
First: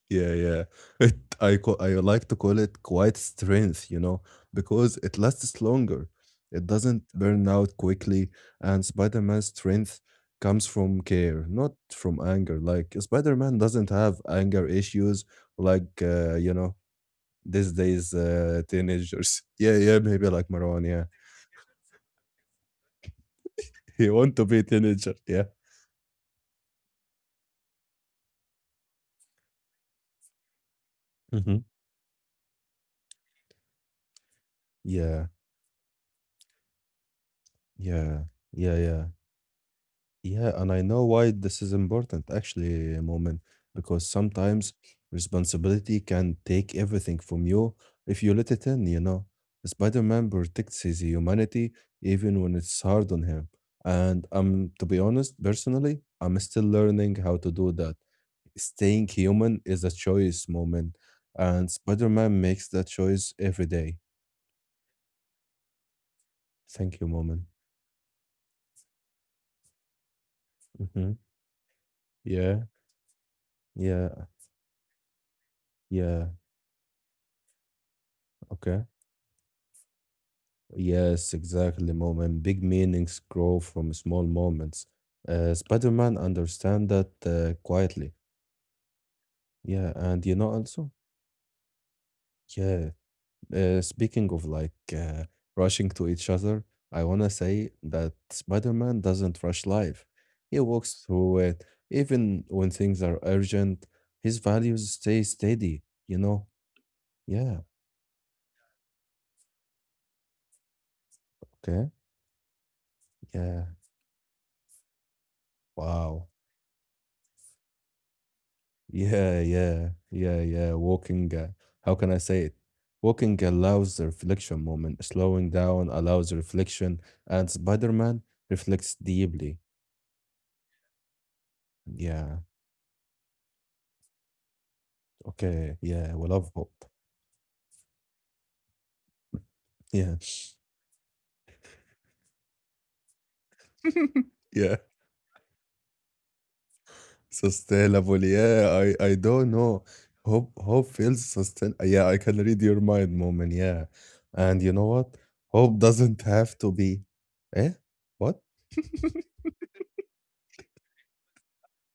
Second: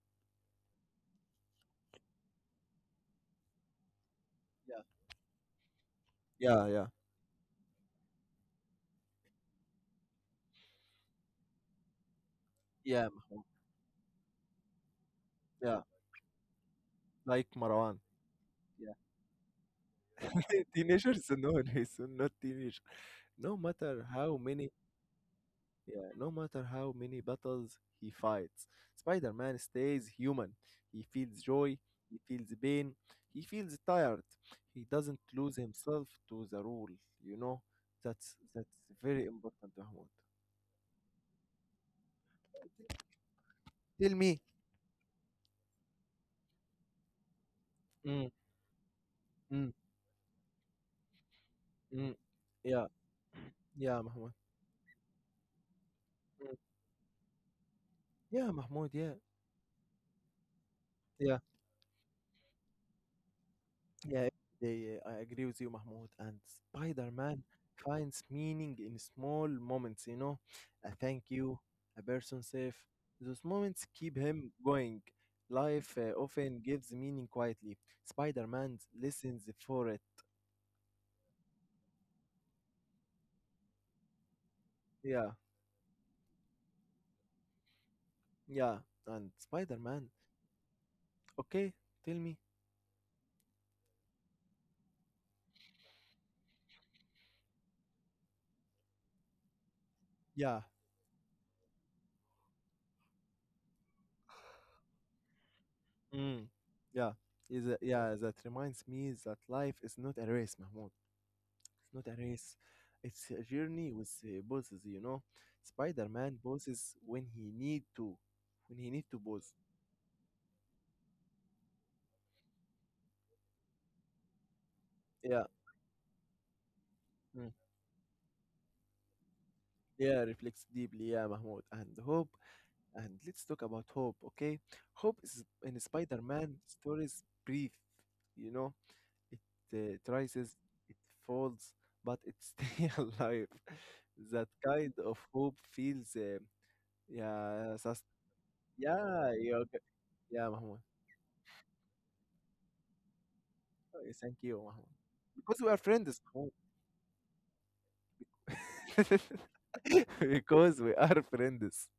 S2: yeah, yeah. I like to call it quiet strength,
S1: Yeah.
S2: because it lasts longer. It
S1: Yeah, yeah.
S2: doesn't burn out quickly, and Spider-Man's strength comes from care, not from anger. Like
S1: Yeah,
S2: Spider-Man doesn't have anger issues,
S1: yeah.
S2: like
S1: Like
S2: these
S1: Marwan.
S2: days
S1: Yeah.
S2: teenagers. Yeah, yeah, maybe like Marwan. Yeah.
S1: Teenagers, no, no, it's not teenage. No matter
S2: He want
S1: how
S2: to be a
S1: many
S2: teenager. Yeah.
S1: Yeah, no matter how many battles he fights, Spider Man stays human. He feels
S2: Hmm.
S1: joy, he feels pain, he feels tired. He doesn't
S2: Yeah,
S1: lose himself to the rule, you know?
S2: yeah,
S1: That's
S2: yeah, yeah,
S1: very important, Mahmoud.
S2: yeah. And I know why this is important, actually, Moment, because
S1: Tell me.
S2: sometimes responsibility can take everything from you if
S1: Mm,
S2: you let it in.
S1: mm,
S2: Spider-Man protects his humanity
S1: mm.
S2: even when it's
S1: Yeah,
S2: hard on him.
S1: yeah,
S2: And
S1: Mahmoud.
S2: to be honest, personally, I'm
S1: Mm.
S2: still learning how to do that.
S1: Yeah, Mahmoud,
S2: Staying
S1: yeah.
S2: human is a choice, Moment,
S1: Yeah,
S2: and Spider-Man makes that choice every day.
S1: yeah, I agree with you, Mahmoud. And
S2: Thank you, Moment.
S1: Spider-Man finds meaning in small moments, a thank you, a person
S2: Yeah,
S1: safe. Those moments keep
S2: yeah,
S1: him going. Life
S2: yeah.
S1: often gives meaning quietly. Spider-Man
S2: Okay.
S1: listens for it.
S2: Yes, exactly, moment. Big meanings grow from small moments.
S1: Yeah,
S2: Spider-Man understand that quietly.
S1: yeah. And
S2: Yeah,
S1: Spider-Man,
S2: and also,
S1: okay, tell me.
S2: yeah. Speaking of like rushing to each other, I wanna say that Spider-Man doesn't rush life. He
S1: Yeah,
S2: walks through it, even when things are urgent. His values stay steady. You
S1: mm,
S2: know.
S1: yeah.
S2: Yeah.
S1: Yeah, that reminds me that life is not a race, Mahmoud.
S2: Okay.
S1: It's not a race. It's a
S2: Yeah.
S1: journey with pauses.
S2: Wow.
S1: Spider-Man bosses when he need to, when he need to
S2: Yeah,
S1: boss.
S2: yeah, yeah, yeah. Walking, how can I say it? Walking allows the reflection moment,
S1: Yeah.
S2: slowing down allows the reflection, and
S1: Mm.
S2: Spider Man reflects deeply.
S1: Yeah, reflects deeply, yeah, Mahmoud. And hope,
S2: Yeah,
S1: and let's talk about hope, okay? Hope is
S2: okay,
S1: in
S2: yeah, we love
S1: Spider-Man
S2: hope.
S1: stories breathe, you know. It
S2: Yeah,
S1: tries, it falls, but it stays alive. That
S2: yeah,
S1: kind of hope feels, uh, yeah, sus-
S2: sustainable. Yeah, I
S1: yeah,
S2: don't
S1: you're, g-
S2: know.
S1: yeah,
S2: Hope,
S1: Mahmoud.
S2: hope feels sustain. Yeah, I can read your mind moment. Yeah,
S1: Okay, thank you,
S2: and you
S1: Mahmoud.
S2: know what?
S1: Because we are
S2: Hope
S1: friends,
S2: doesn't
S1: Mahmoud.
S2: have to be. Eh? What?
S1: because we are friends.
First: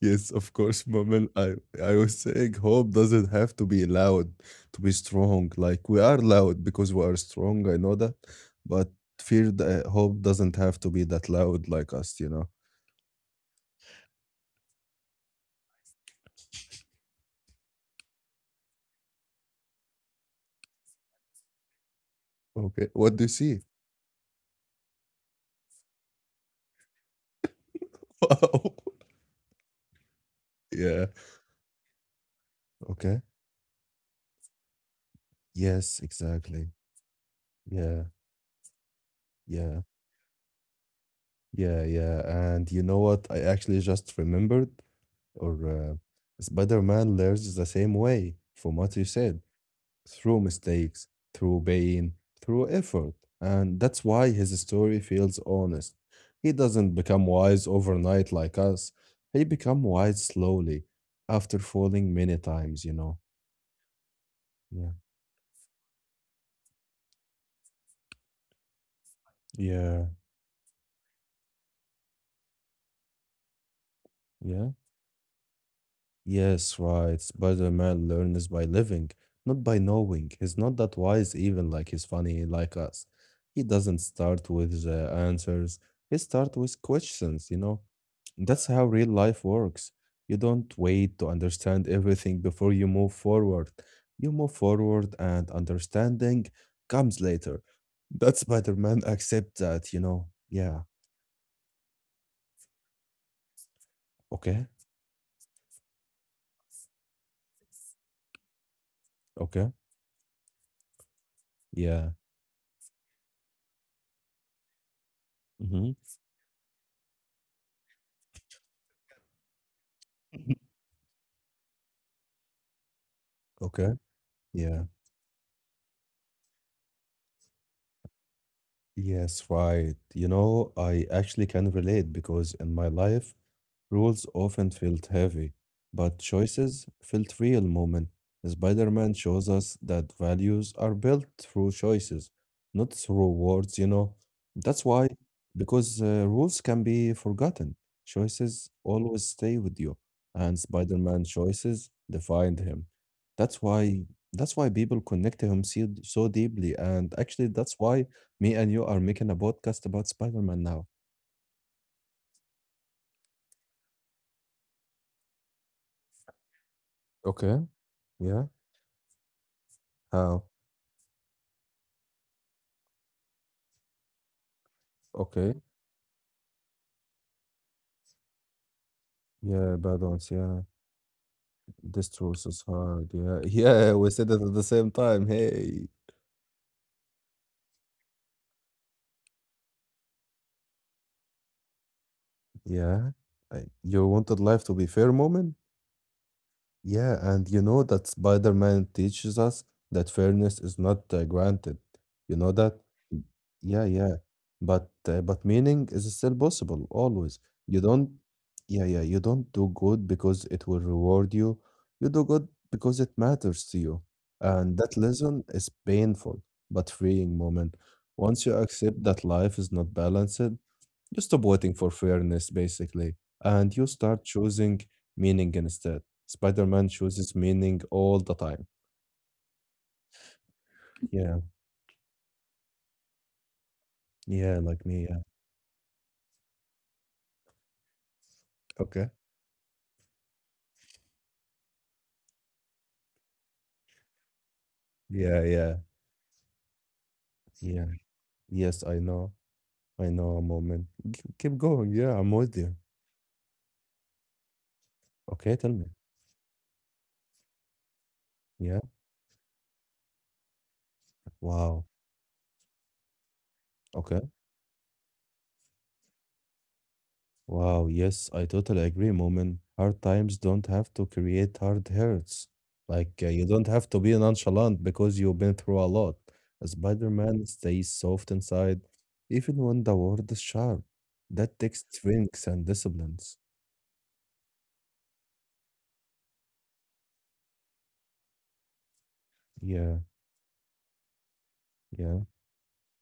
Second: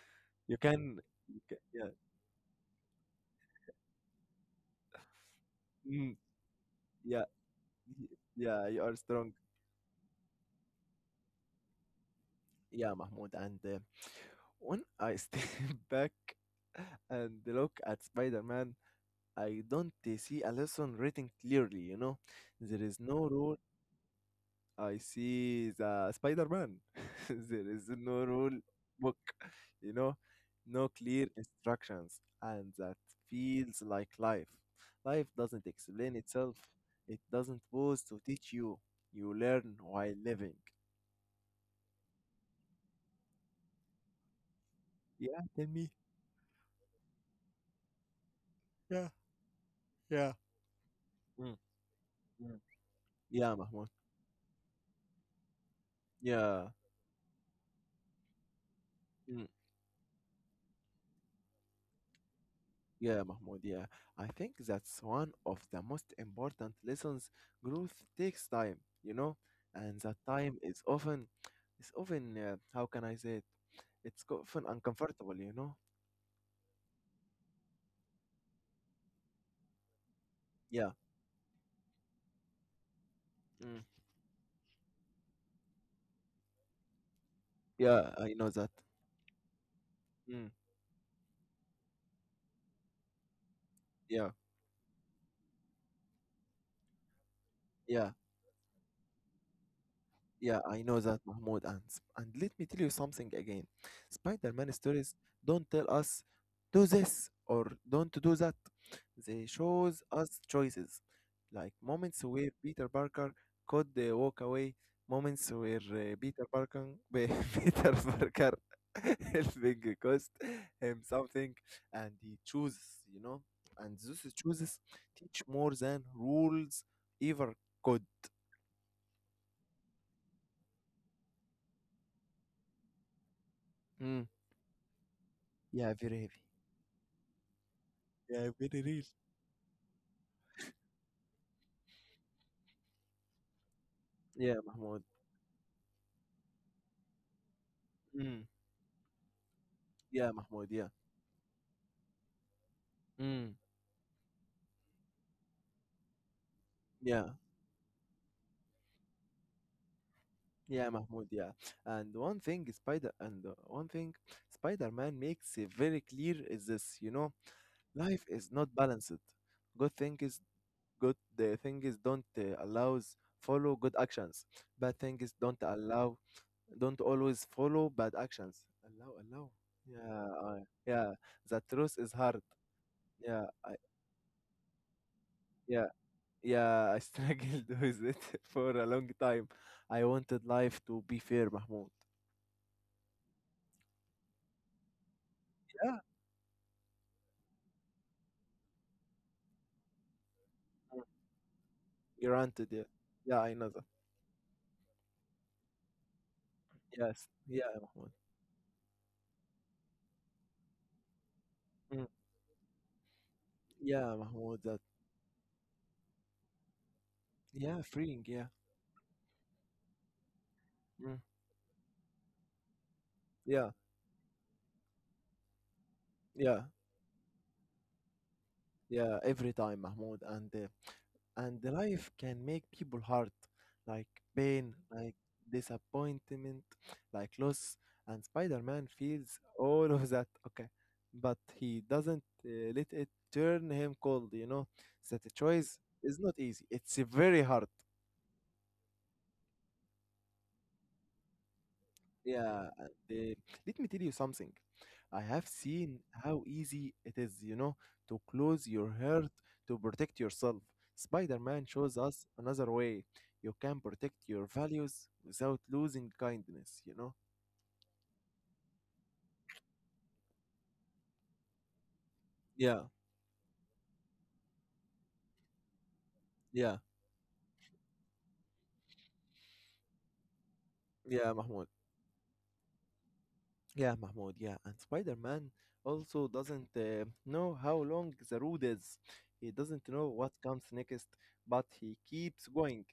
S2: Yes, of
S1: You
S2: course,
S1: can,
S2: Moment.
S1: you
S2: I
S1: can yeah,
S2: I was saying hope doesn't have to be loud to be strong. Like we
S1: mm,
S2: are loud because we are
S1: yeah,
S2: strong. I know that,
S1: yeah, you
S2: but
S1: are strong.
S2: fear that hope doesn't have to be that loud like us. You know.
S1: Yeah, Mahmoud. And when I step back and look at Spider Man, I don't see a lesson written clearly. There
S2: Okay.
S1: is
S2: What do
S1: no
S2: you
S1: rule
S2: see?
S1: I see the Spider-Man. There is no rule
S2: Wow.
S1: book, you know, no
S2: Yeah.
S1: clear instructions, and that
S2: Okay.
S1: feels like life. Life doesn't
S2: Yes.
S1: explain itself.
S2: Exactly.
S1: It doesn't pause
S2: Yeah.
S1: to teach you. You learn
S2: Yeah.
S1: while living.
S2: Yeah. Yeah. And you know what? I actually just remembered,
S1: Yeah,
S2: or
S1: tell me.
S2: Spider-Man learns the same way from what you
S1: Yeah,
S2: said.
S1: yeah.
S2: Through mistakes,
S1: Mm,
S2: through pain,
S1: mm.
S2: through effort.
S1: Yeah,
S2: And
S1: Mahmoud.
S2: that's why his story feels honest. He
S1: Yeah.
S2: doesn't become wise overnight like us. He
S1: Mm.
S2: become wise slowly after falling many times.
S1: Yeah, Mahmoud, yeah. I think
S2: Yeah.
S1: that's one of the most important lessons. Growth takes time, and
S2: Yeah,
S1: that time is often, how can I say it? It's often
S2: yeah.
S1: uncomfortable, you know?
S2: Yes, right. Spider-Man learns by living, not by knowing. He's not
S1: Yeah.
S2: that wise even like he's funny like us. He
S1: Mm.
S2: doesn't start with the answers. He starts with questions.
S1: Yeah, I know
S2: That's
S1: that.
S2: how real life works. You
S1: Mm.
S2: don't wait to understand everything before you move forward. You
S1: Yeah,
S2: move forward, and understanding comes later.
S1: yeah.
S2: That Spider Man accept that.
S1: Yeah,
S2: Yeah.
S1: I know that, Mahmoud. And, let me tell you something again. Spider
S2: Okay.
S1: Man stories don't tell us, do this or don't do that. They
S2: Okay.
S1: shows us choices, like
S2: Yeah.
S1: moments where Peter Parker could walk away, moments where
S2: Mm-hmm.
S1: Peter Parker helping cost him something, and he chooses, you know.
S2: Okay.
S1: And those choices
S2: Yeah.
S1: teach more than rules ever could.
S2: Yes, right. I actually can relate because in my life, rules
S1: Mm,
S2: often felt heavy,
S1: yeah,
S2: but
S1: very heavy.
S2: choices felt real moment.
S1: Yeah, very real.
S2: Spider-Man shows us that values are built through choices, not through words.
S1: Yeah,
S2: That's
S1: Mahmoud.
S2: why, because rules can be forgotten.
S1: Mm,
S2: Choices always stay with you,
S1: yeah,
S2: and
S1: Mahmoud. Yeah.
S2: Spider-Man choices defined him.
S1: Mm,
S2: That's why that's why people connect to him so, so deeply, and
S1: yeah,
S2: actually that's why me and you are making a podcast about Spider-Man now.
S1: yeah, Mahmoud, yeah. And one thing Spider-Man makes it very clear is this,
S2: Okay,
S1: life
S2: yeah.
S1: is not balanced. Good thing
S2: How?
S1: is good the thing is don't allows follow good actions. Bad thing is
S2: Okay.
S1: don't always follow bad actions. Allow.
S2: Yeah, bad ones,
S1: Yeah,
S2: yeah.
S1: I yeah. The truth
S2: This
S1: is
S2: truth
S1: hard.
S2: is hard, yeah.
S1: Yeah,
S2: Yeah, we said it at the same time. Hey.
S1: yeah. Yeah, I struggled with it for a long time. I wanted life to be fair, Mahmoud.
S2: Yeah. You wanted life to be fair moment?
S1: Yeah,
S2: Yeah, and you know that Spider-Man teaches us that fairness is
S1: mm,
S2: not granted. You know
S1: granted.
S2: that?
S1: Yeah, yeah, I know
S2: Yeah,
S1: that.
S2: yeah. But meaning is still possible
S1: Yes,
S2: always.
S1: yeah,
S2: You don't
S1: Mahmoud.
S2: yeah, yeah, you don't do good because it will reward you. You
S1: Mm,
S2: do good because it matters to you.
S1: yeah, Mahmoud.
S2: And
S1: That.
S2: that lesson is painful but freeing moment.
S1: Yeah, freeing.
S2: Once you
S1: Yeah,
S2: accept that life is not balanced, you
S1: mm,
S2: stop waiting for fairness basically, and
S1: yeah,
S2: you start choosing meaning instead.
S1: yeah,
S2: Spider-Man chooses meaning all the time.
S1: yeah. Every time, Mahmoud, and uh,
S2: Yeah.
S1: and the life can make people hard, like
S2: Yeah,
S1: pain,
S2: like me, yeah.
S1: like disappointment, like loss. And Spider Man
S2: Okay.
S1: feels all of that, okay, but he doesn't let it turn him cold. That
S2: Yeah, yeah.
S1: choice is not easy, it's very hard.
S2: Yeah. Yes, I know. I know, moment. Keep going. Yeah, I'm with you.
S1: Yeah, let me tell you something. I have
S2: Okay, tell me.
S1: seen how easy it is, to close
S2: Yeah.
S1: your heart to protect yourself. Spider-Man
S2: Wow.
S1: shows us another way you can
S2: Okay.
S1: protect your values without losing kindness, you know?
S2: Wow. Yes, I totally agree, moment. Hard times don't have to create hard hurts.
S1: Yeah,
S2: Like, you don't have to be nonchalant because you've been through a lot.
S1: yeah,
S2: Spider-Man stays soft inside, even when the world is sharp.
S1: yeah,
S2: That
S1: Mahmoud.
S2: takes strength and disciplines.
S1: Yeah, Mahmoud, yeah. And Spider-Man also doesn't know how long the road is. He doesn't
S2: Yeah.
S1: know what comes next, but he
S2: Yeah.
S1: keeps going.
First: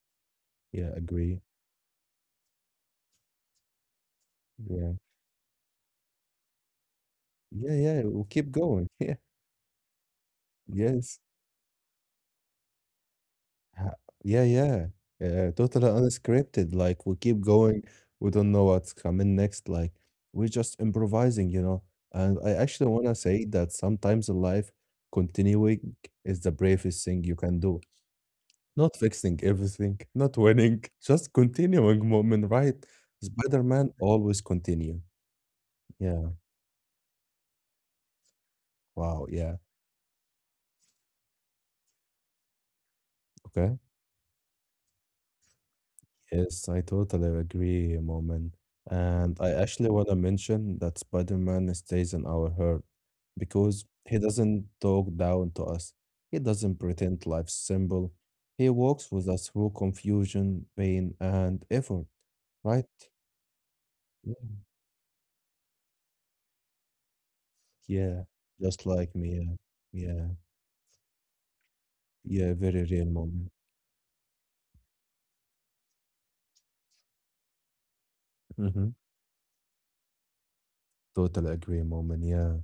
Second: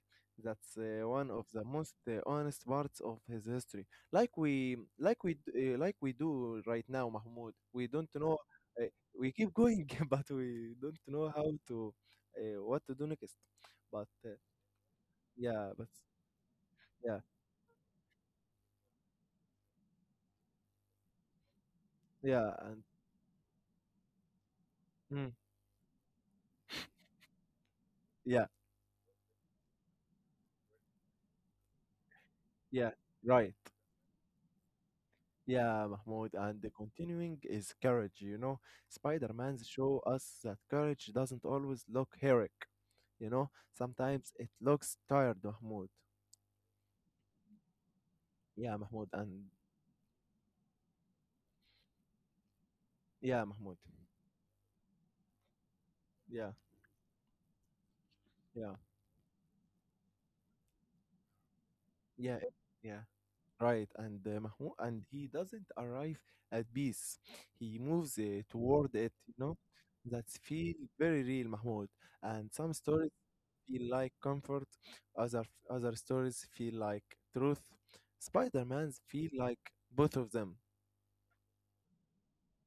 S1: That's
S2: Yeah.
S1: one
S2: Agree.
S1: of the most honest parts of his history.
S2: Yeah.
S1: Like we do right now, Mahmoud.
S2: Yeah.
S1: We
S2: Yeah.
S1: don't
S2: We'll
S1: know
S2: keep
S1: uh,
S2: going. Yeah.
S1: we keep going, but we don't
S2: Yes.
S1: know how to what to do next.
S2: Ha.
S1: But,
S2: Yeah, yeah. Yeah,
S1: yeah, but
S2: totally unscripted, like, we
S1: yeah,
S2: keep going, we don't know what's coming next, like, we're just improvising, you know? And I
S1: yeah, and
S2: actually wanna say that sometimes in life,
S1: mm,
S2: continuing is the bravest thing you can do.
S1: yeah,
S2: Not fixing everything, not winning, just continuing moment, right?
S1: yeah, right.
S2: Spider-Man always continue.
S1: Yeah,
S2: Yeah.
S1: Mahmoud, and the continuing is courage.
S2: Wow, yeah.
S1: Spider-Man's show us that courage doesn't always look heroic.
S2: Okay.
S1: Sometimes it looks tired, Mahmoud.
S2: Yes, I totally agree, Moment.
S1: Yeah, Mahmoud,
S2: And
S1: and
S2: I actually want to mention that Spider-Man stays in our heart
S1: yeah, Mahmoud.
S2: because he doesn't talk down to us. He
S1: Yeah,
S2: doesn't pretend life's simple. He
S1: yeah,
S2: walks with us through confusion, pain, and effort,
S1: yeah,
S2: right?
S1: yeah. Right, and
S2: Yeah,
S1: Mahmoud, and he doesn't arrive at peace. He moves
S2: yeah, just
S1: toward it,
S2: like
S1: you know.
S2: me. Yeah,
S1: That
S2: yeah,
S1: feel very real, Mahmoud. And
S2: yeah,
S1: some
S2: very real
S1: stories
S2: moment.
S1: feel like comfort, other other stories feel like truth.
S2: hmm
S1: Spider-Man's feel like both of them.
S2: Totally agree, moment. Yeah.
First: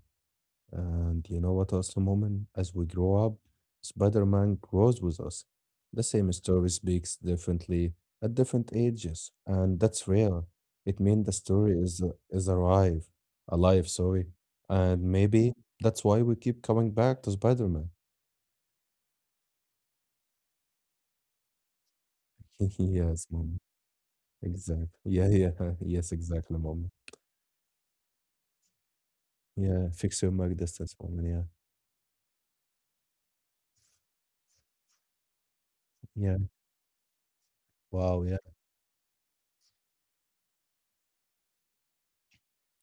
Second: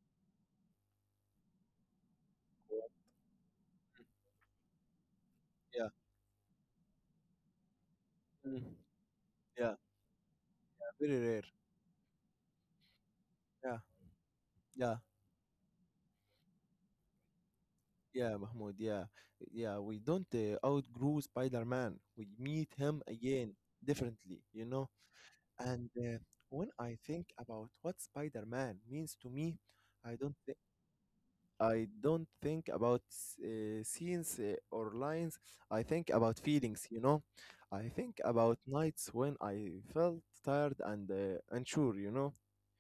S2: And you know what, also, moment, as we grow up, Spider-Man grows with us.
S1: Yeah,
S2: The same story speaks differently at different
S1: mm,
S2: ages,
S1: yeah,
S2: and that's real. It
S1: very
S2: means the
S1: rare.
S2: story is alive,
S1: Yeah,
S2: alive, sorry.
S1: yeah,
S2: And maybe that's why we keep coming back to Spider-Man.
S1: yeah, Mahmoud. Yeah, yeah. We don't outgrow Spider-Man. We meet him
S2: Yes, mom.
S1: again differently, you
S2: Exactly.
S1: know.
S2: Yeah, yeah.
S1: And
S2: Yes, exactly,
S1: when
S2: mom.
S1: I think about what Spider-Man means to me,
S2: Yeah,
S1: I
S2: fix your
S1: don't
S2: mic distance, mom. Yeah.
S1: think about scenes or lines. I think
S2: Yeah.
S1: about feelings. I
S2: Wow,
S1: think
S2: yeah.
S1: about nights when I felt tired and unsure.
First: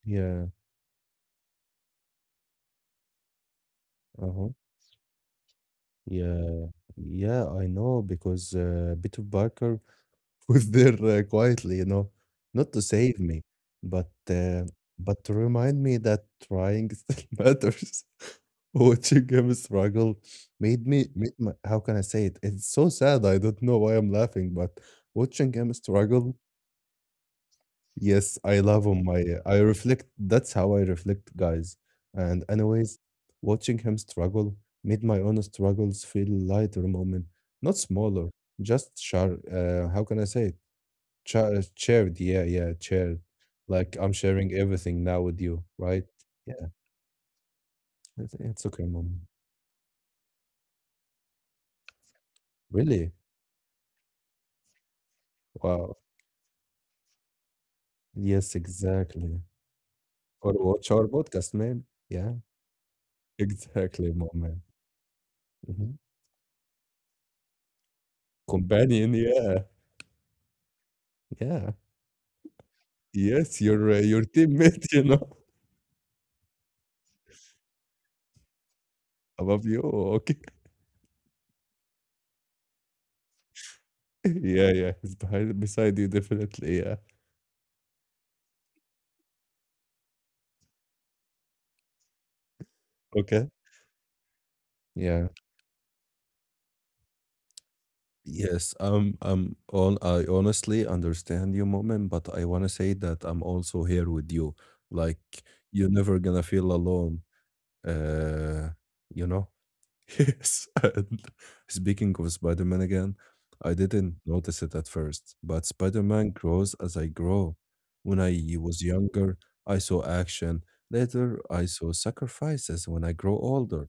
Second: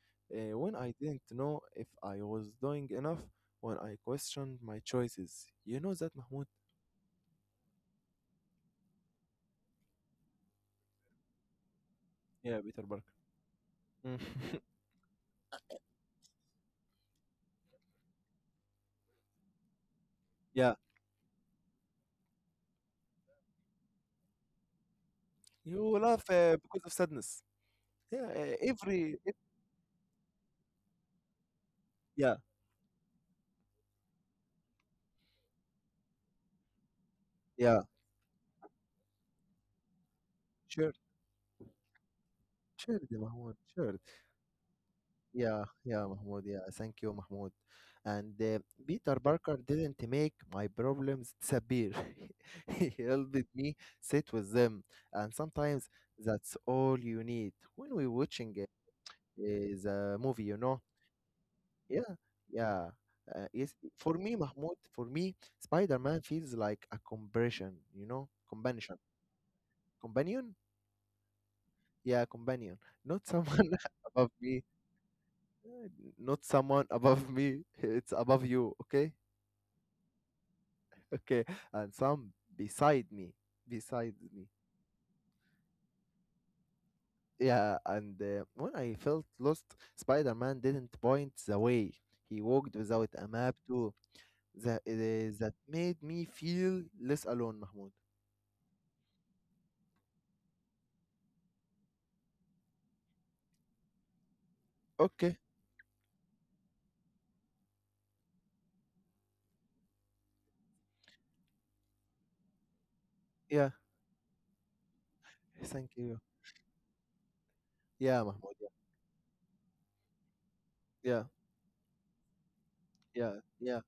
S2: Yeah.
S1: When I didn't know if I was doing enough, when I
S2: Uh-huh.
S1: questioned my choices. You know that, Mahmoud?
S2: Yeah, yeah, I know because Peter Parker was there quietly,
S1: Yeah,
S2: not to
S1: Peter Parker.
S2: save me, but
S1: Mm.
S2: but to remind me that trying still matters. Watching him struggle
S1: Yeah.
S2: made my, how can I say it? It's so sad. I don't know why I'm laughing, but watching him
S1: You laugh
S2: struggle.
S1: because of sadness. Yeah,
S2: Yes, I love on my, I reflect, that's how I reflect, guys.
S1: yeah,
S2: And anyways, watching him struggle made my own struggles feel lighter moment, not
S1: yeah.
S2: smaller, just share how can I say it?
S1: Sure.
S2: Char Shared, yeah, yeah,
S1: Sure, yeah,
S2: shared.
S1: Mahmoud.
S2: Like
S1: Sure.
S2: I'm sharing everything now with
S1: Yeah,
S2: you,
S1: yeah,
S2: right?
S1: Mahmoud. Yeah,
S2: Yeah,
S1: thank you, Mahmoud. And
S2: it's, it's okay,
S1: Peter
S2: mom.
S1: Parker didn't make my problems disappear. He
S2: Really?
S1: helped me sit with them. And sometimes
S2: Wow.
S1: that's all you need when we're watching
S2: Yes,
S1: it
S2: exactly.
S1: is a movie,
S2: Or
S1: you know?
S2: watch our podcast, man.
S1: Yeah,
S2: Yeah,
S1: yeah. Yes, for
S2: exactly, mom,
S1: me,
S2: man.
S1: Mahmoud, for me,
S2: Mhm.
S1: Spider-Man feels like a comparison, you know? Companionship.
S2: Companion, yeah,
S1: Companion?
S2: yeah.
S1: Yeah, companion. Not
S2: Yes,
S1: someone
S2: your uh, your
S1: above me,
S2: teammate,
S1: not someone above me it's above you. Okay,
S2: above you. Okay.
S1: okay, and some beside me, beside me
S2: Yeah, yeah, he's behind beside you definitely. Yeah.
S1: yeah, and when I felt lost, Spider-Man didn't point the way, he walked without a
S2: Okay.
S1: map too. that, uh,
S2: Yeah.
S1: that made me feel less alone, Mahmoud.
S2: Yes, I'm on. I honestly understand your moment, but I want to say that I'm also here with you. Like,
S1: Okay.
S2: you're never gonna feel alone. Uh, you know. Yes. And speaking of Spider Man again,
S1: Yeah,
S2: I didn't notice it at first, but
S1: thank
S2: Spider
S1: you.
S2: Man grows as I grow. When
S1: Yeah,
S2: I
S1: Mahmoud, yeah,
S2: was younger, I saw action.
S1: yeah,
S2: Later, I saw sacrifices when I
S1: yeah,
S2: grow
S1: yeah,
S2: older.